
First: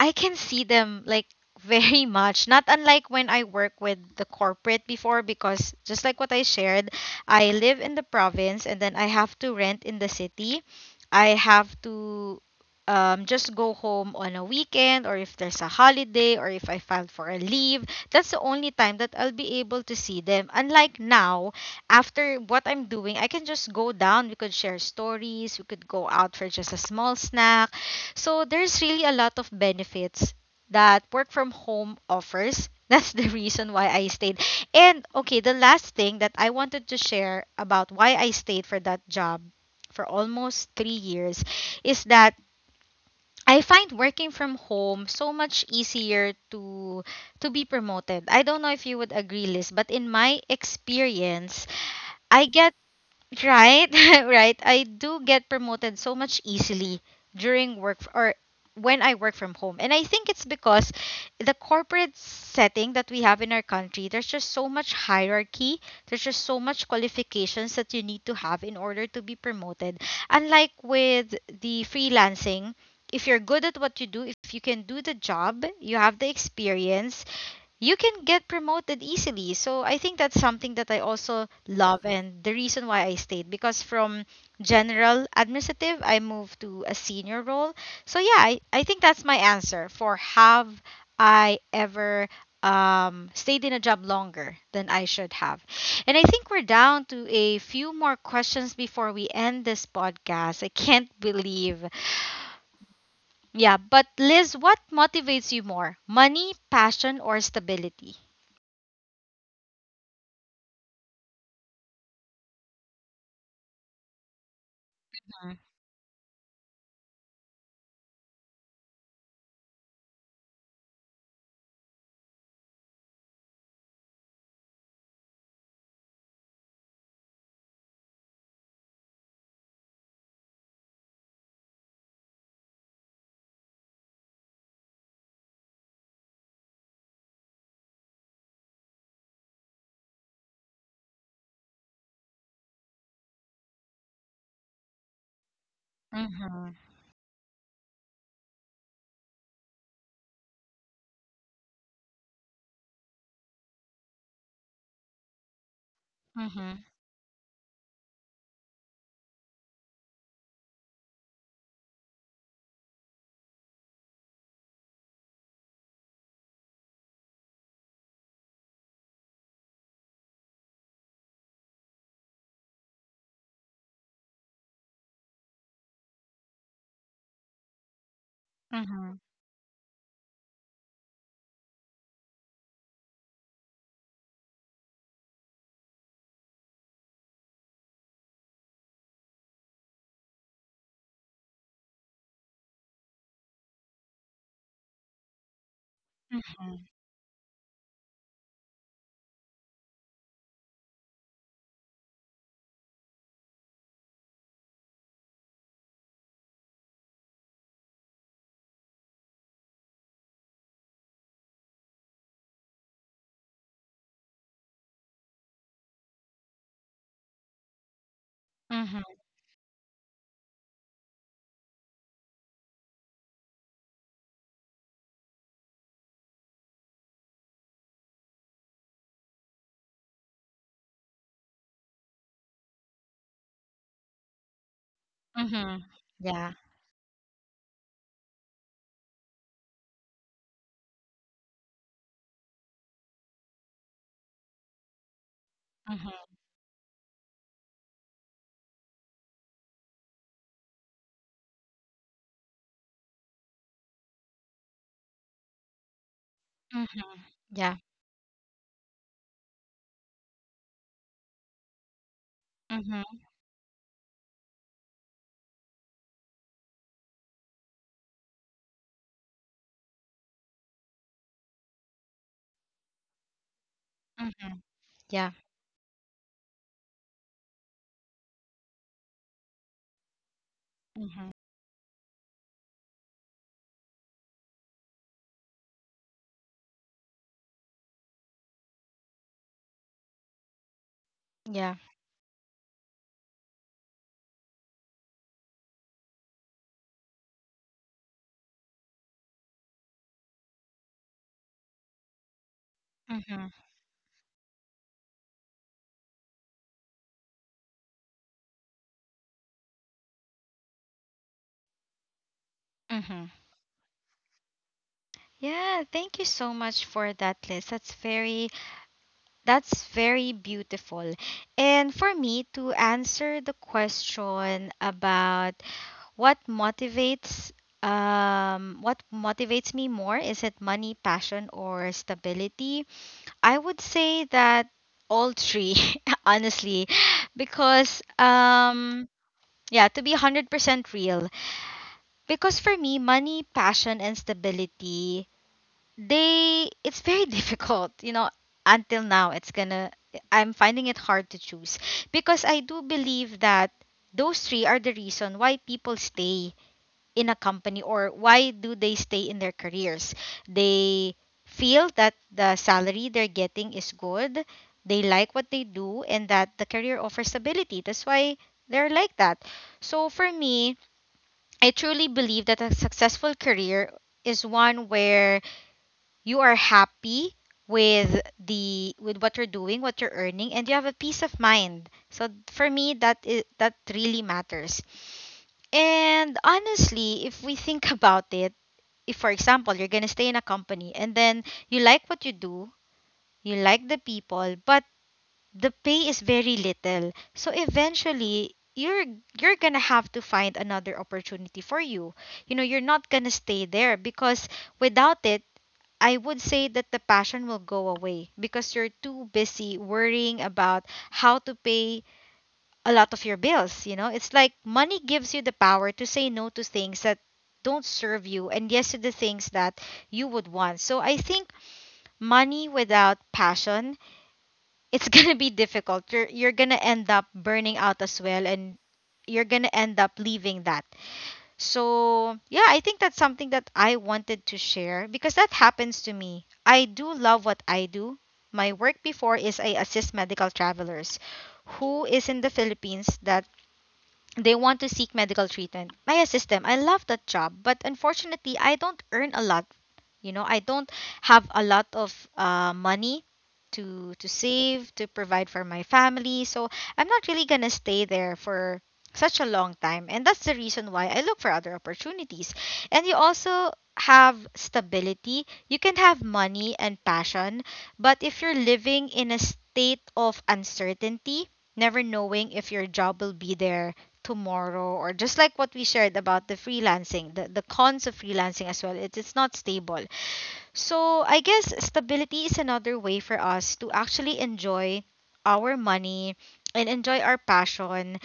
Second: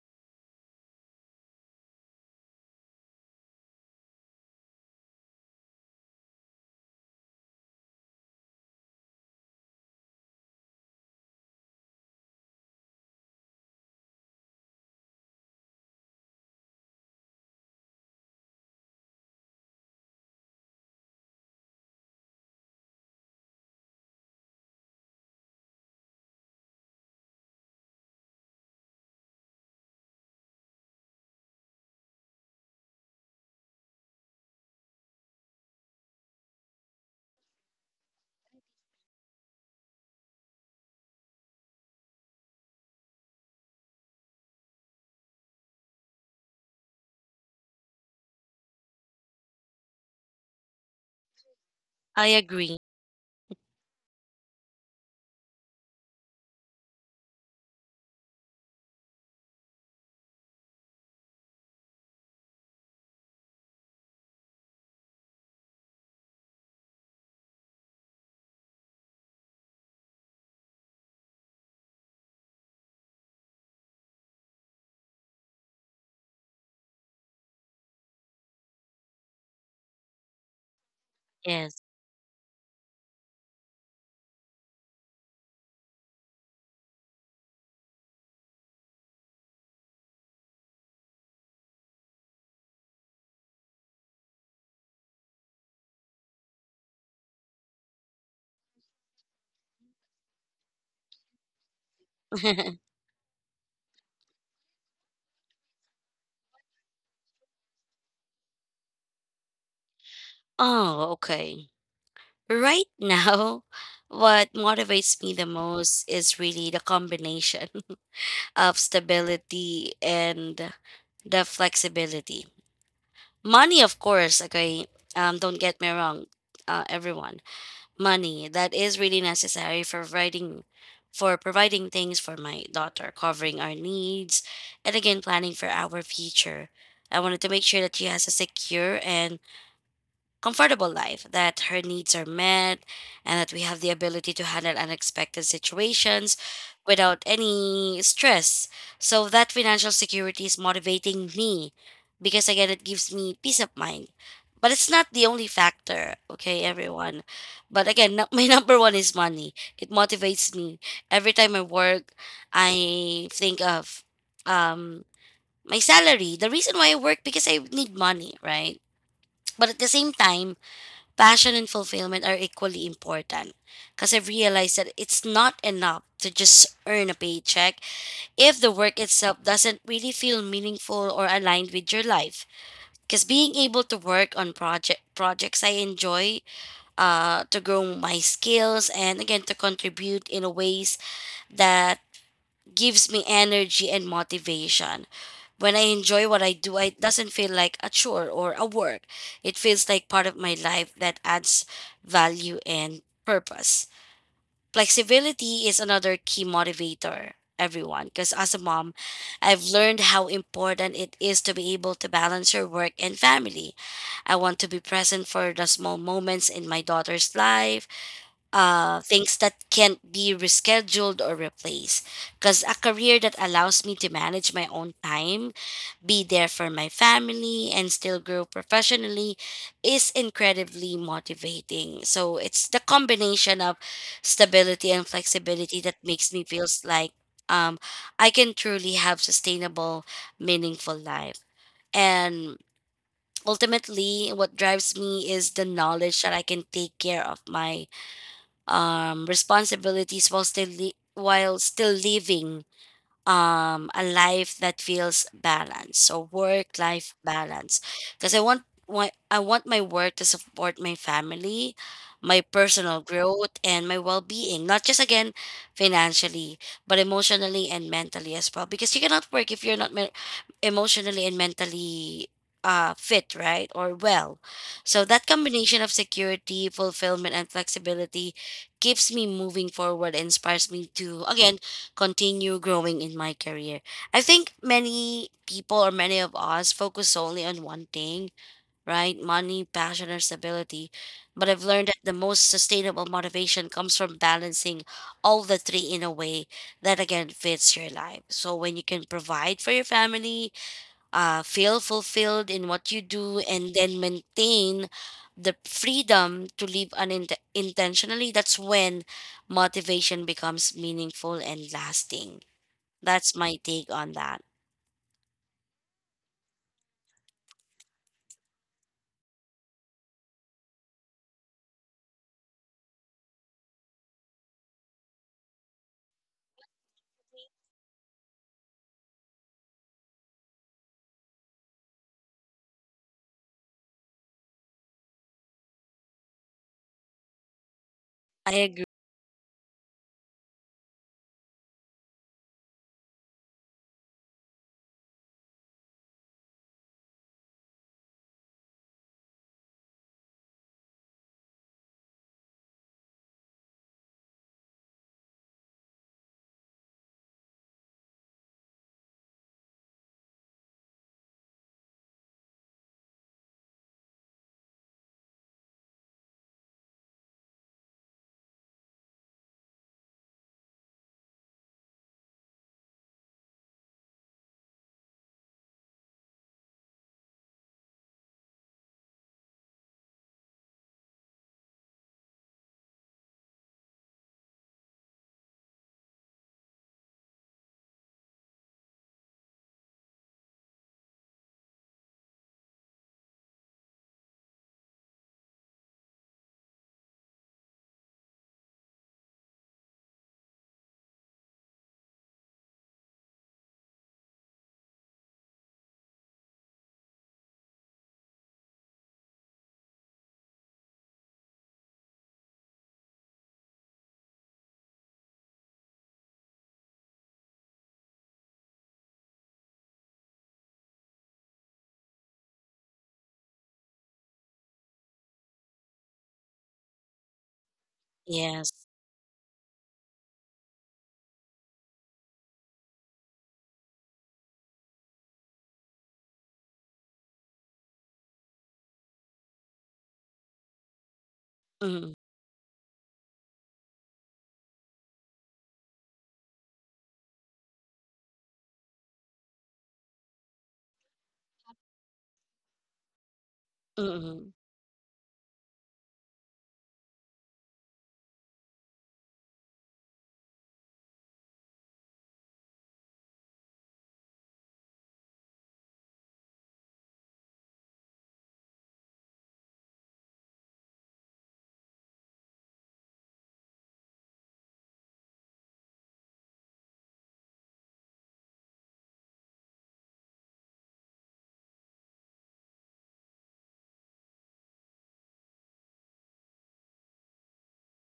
Speaker 1: I can see them, like, very much, not unlike when I work with the corporate before. Because just like what I shared, I live in the province and then I have to rent in the city. I have to, just go home on a weekend, or if there's a holiday, or if I filed for a leave, that's the only time that I'll be able to see them. Unlike now, after what I'm doing, I can just go down. We could share stories. We could go out for just a small snack. So there's really a lot of benefits that work from home offers. That's the reason why I stayed. And okay, the last thing that I wanted to share about why I stayed for that job for almost 3 years is that I find working from home so much easier to be promoted. I don't know if you would agree, Liz, but in my experience,
Speaker 2: I
Speaker 1: I get,
Speaker 2: agree.
Speaker 1: right, right. I do get promoted so much easily during work f- or when I work from home. And I think it's because the corporate setting that we have in our country, there's just so much hierarchy, there's just so much qualifications that you need to have in order to be promoted. Unlike with the freelancing, if you're good at what you do, if you can do the job, you have the experience, you can get promoted easily. So I think that's something that I also
Speaker 2: Yes.
Speaker 1: love and the reason why I stayed, because from general administrative I moved to a senior role. So yeah, I think that's my answer for have I ever stayed in a job longer than I should have. And I think we're down to a few more questions before we end this podcast. I can't believe. Yeah, but Liz, what motivates you more? Money, passion, or stability?
Speaker 2: Oh, okay. Right now, what motivates me the most is really the combination of stability and the flexibility. Money, of course, okay, don't get me wrong, everyone. Money that is really necessary for providing, things for my daughter, covering our needs, and again planning for our future. I wanted to make sure that she has a secure and comfortable life, that her needs are met, and that we have the ability to handle unexpected situations
Speaker 1: Mhm.
Speaker 2: without any stress. So that financial security is motivating me because, again, it gives me peace of mind. But it's not the only factor, okay,
Speaker 1: Mhm.
Speaker 2: everyone. But again, my number one is money. It motivates me. Every time I work, I think of um, my salary. The reason why I work because I need money, right? But at the same time, passion and fulfillment are equally important because I've realized that it's not enough to just earn a paycheck if the work
Speaker 1: Mhm.
Speaker 2: itself doesn't really feel meaningful or aligned with your life. Because being able to work on projects I enjoy, to grow my skills, and again to contribute in ways that gives me energy and motivation. When I enjoy what I
Speaker 1: Mhm.
Speaker 2: do, it doesn't feel like a chore or a work. It feels like part of my life that adds value and purpose. Flexibility is another key motivator, everyone, because as a mom, I've learned how important it is to be able to balance your work and family. I want to be present for the small moments in my daughter's life,
Speaker 1: Mhm.
Speaker 2: things that can't be rescheduled or replaced. Because a career that allows me to manage my own time, be there for my family, and still grow professionally is incredibly motivating. So it's the combination of stability and
Speaker 1: Mhm.
Speaker 2: flexibility that makes
Speaker 1: Yeah.
Speaker 2: me feels like um, I can truly have sustainable, meaningful life. And ultimately, what drives me is the
Speaker 1: Mhm.
Speaker 2: knowledge that I can take care of my responsibilities while while still living a life that feels balanced. So work
Speaker 1: Mhm.
Speaker 2: life
Speaker 1: Yeah.
Speaker 2: balance, because I want my work to support my family, my personal
Speaker 1: Mhm.
Speaker 2: growth, and my well-being, not just again financially, but emotionally and mentally as well. Because you cannot work if you're not me- emotionally and mentally fit, right, or well.
Speaker 1: Mhm.
Speaker 2: So
Speaker 1: Yeah.
Speaker 2: that combination of security, fulfillment, and flexibility keeps me moving forward, inspires me
Speaker 1: Mhm.
Speaker 2: to again continue growing in my career. I think many people or many of us focus solely on one thing, right? Money, passion, or stability. But
Speaker 1: Yeah.
Speaker 2: I've learned that the most sustainable motivation comes from balancing all the three in a way that again fits your life. So when you can provide for your family, feel fulfilled in what you
Speaker 1: Mhm.
Speaker 2: do, and then maintain the freedom to live unintentionally, that's when motivation becomes meaningful and lasting.
Speaker 1: Mhm.
Speaker 2: That's my take on that.
Speaker 1: Yeah, thank you so much for that list. That's very beautiful. And for me to answer the question about what motivates what motivates me more, is it money, passion or stability? I would say that all three, honestly, because
Speaker 2: I agree.
Speaker 1: yeah, to be 100% real, because for me, money, passion and stability, they it's very difficult, until now it's going to I'm finding it hard to choose because I do believe that those three are the reason why people stay in a company, or why do they stay in their careers? They feel that the salary they're getting is good, they like what they do, and that the career offers stability. That's why they're like that. So for me, I truly believe that a successful career is one where you are happy with what you're doing, what you're earning, and you have a peace of mind. So for me, that is that really matters. And honestly, if we think about it, if for example you're going to stay in a company and then you like what you do, you like the people, but the pay is very little, so eventually you're going to have to find another opportunity for you. You know, you're not going to stay there because without it, I would say that the passion will go away because you're too busy worrying about how to pay a lot of your bills. It's like money gives you the power to say no to things that don't serve you and yes to the things that you would want. So I think money without passion, it's going to be difficult. You're going to end up burning out as well, and
Speaker 2: Yes.
Speaker 1: you're going to end up leaving that. So, yeah, I think that's something that I wanted to share because that happens to me. I do love what I do. My work before is I assist medical travelers who
Speaker 2: Mm-mm.
Speaker 1: is in the Philippines that they want to seek medical treatment. I assist them. I love that job, but unfortunately, I don't earn a lot. I don't have a lot of money to
Speaker 2: Mm-mm.
Speaker 1: save to provide for my family, so I'm not really gonna stay there for such a long time, and that's the reason why I look for other opportunities. And you also have stability. You can have money and passion, but if you're living in a state of uncertainty, never knowing if your job will be there tomorrow, or just like what we shared about the cons of freelancing as well, it's not stable. So I guess stability is another way for us to actually enjoy our money and enjoy our passion.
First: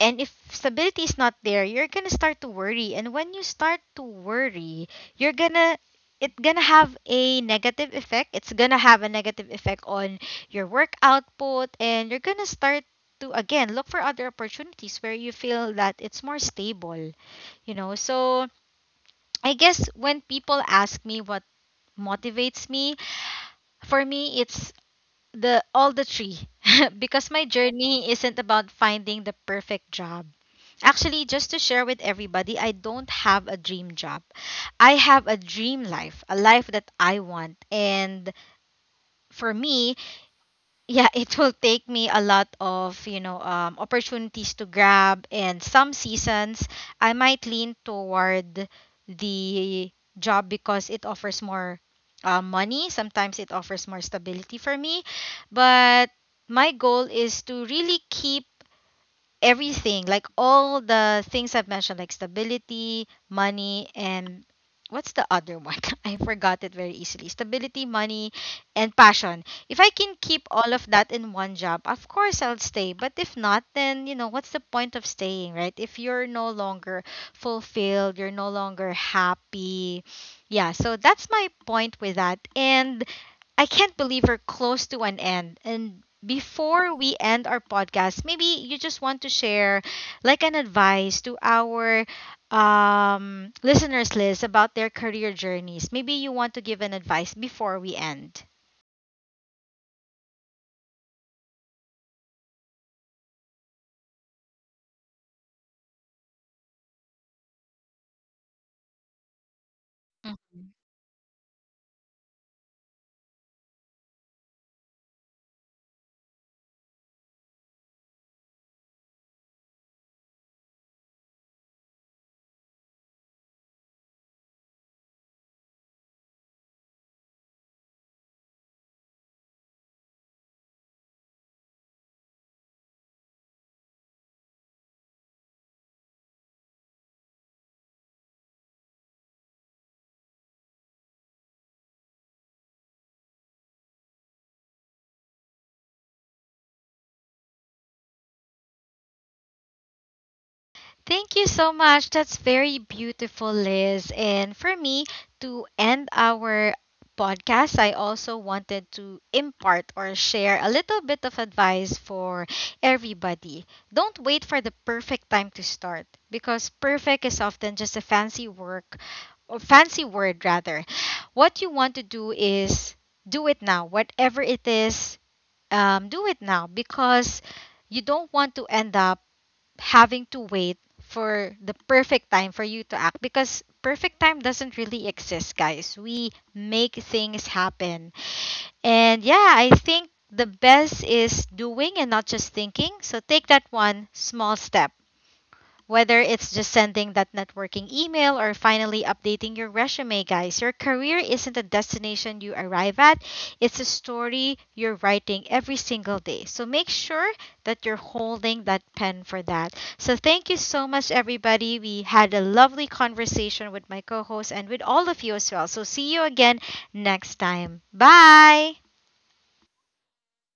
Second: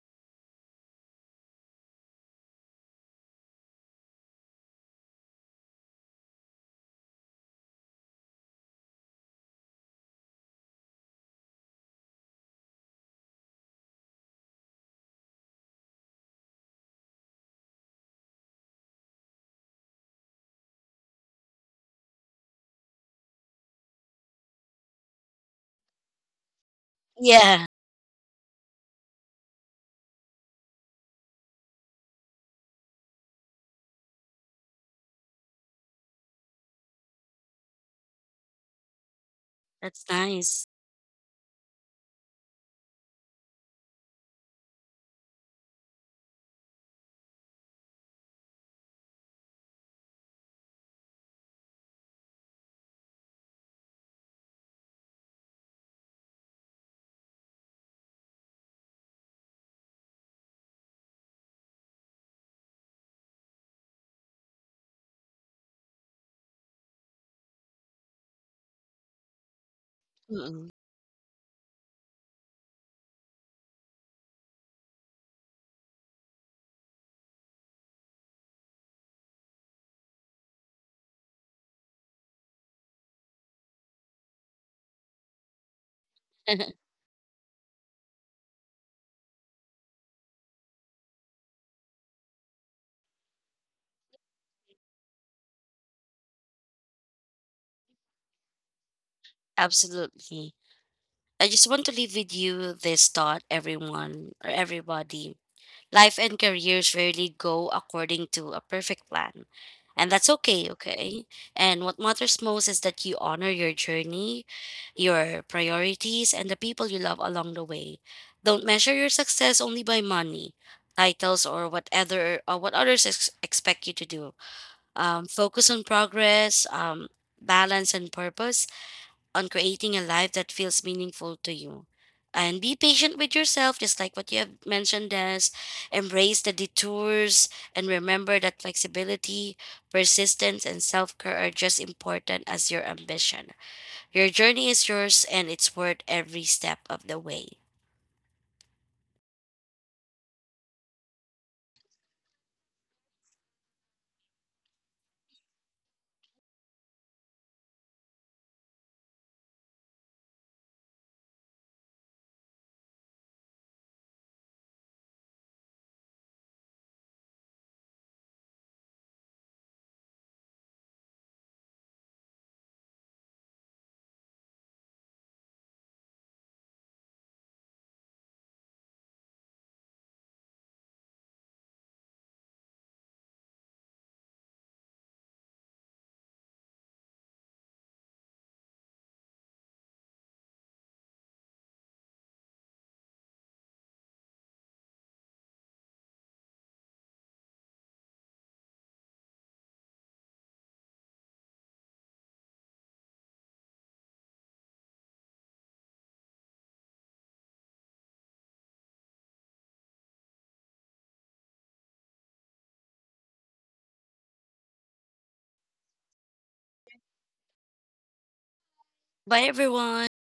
Speaker 1: And if stability is not there, you're gonna start to worry. And when you start to worry, you're gonna it's gonna have a negative effect. It's gonna have a negative effect on your work output, and you're gonna start to again look for other opportunities where you feel that it's more stable. You know, so I guess when people ask me what motivates me, for me, it's the all the three. Because my
Speaker 2: Yeah,
Speaker 1: journey isn't about finding the perfect job. Actually, just to share with everybody, I don't have a dream job. I have a dream life, a life that I want. And for me,
Speaker 2: that's nice.
Speaker 1: yeah, it will take me a lot of, opportunities to grab, and some seasons I might lean toward the job because it offers more money, sometimes it offers more stability for me, but my goal is to really keep everything, like all the things I've mentioned, like stability, money, and what's the other one? I forgot it very easily. Stability, money, and passion. If I can keep
Speaker 2: Mm-mm.
Speaker 1: all of that in one job, of course I'll stay. But if not, then, you know, what's the point of staying, right? If you're no longer fulfilled, you're no longer happy. Yeah, so that's my point with that. And I can't believe we're close to an end. And before we end our podcast, maybe you just want to share like an advice to our listeners list about their career journeys. Maybe you want to give an advice before we end.
Speaker 2: Absolutely. I just want to leave with you this thought, everyone or everybody. Life and careers rarely go according to a perfect plan. And that's okay,
Speaker 1: Mhm.
Speaker 2: okay? And what matters most is that you honor your journey, your priorities, and the people you love along the way. Don't measure your success only by money, titles, or what other or what others expect you to do. Focus on progress, balance, and purpose, on creating a life that feels meaningful to you. And be patient with yourself, just like what you have mentioned, as embrace the detours and remember that flexibility, persistence, and self care are just important as your ambition. Your journey is yours and it's worth every step of the way.
Speaker 1: Thank you so much. That's very beautiful, Liz. And for me, to end our podcast, I also wanted to impart or share a little bit of advice for everybody. Don't wait for the perfect time to start, because perfect is often just a fancy work, or fancy word rather. What you want to do is do it now. Whatever it is, do it now, because you don't want to end up having to wait for the perfect time for you to act, because perfect time doesn't really exist, guys. We make things happen. And yeah, I think the best is doing and not just thinking. So take that one small step. Whether it's just sending that networking email or finally updating your resume, guys, your career isn't a destination you arrive at, it's a story you're writing every single day. So make sure that you're holding that pen for that. So thank you so much, everybody. We had a lovely conversation with my co host and with all of you as well. So see you again next time. Bye.
Speaker 2: Bye, everyone.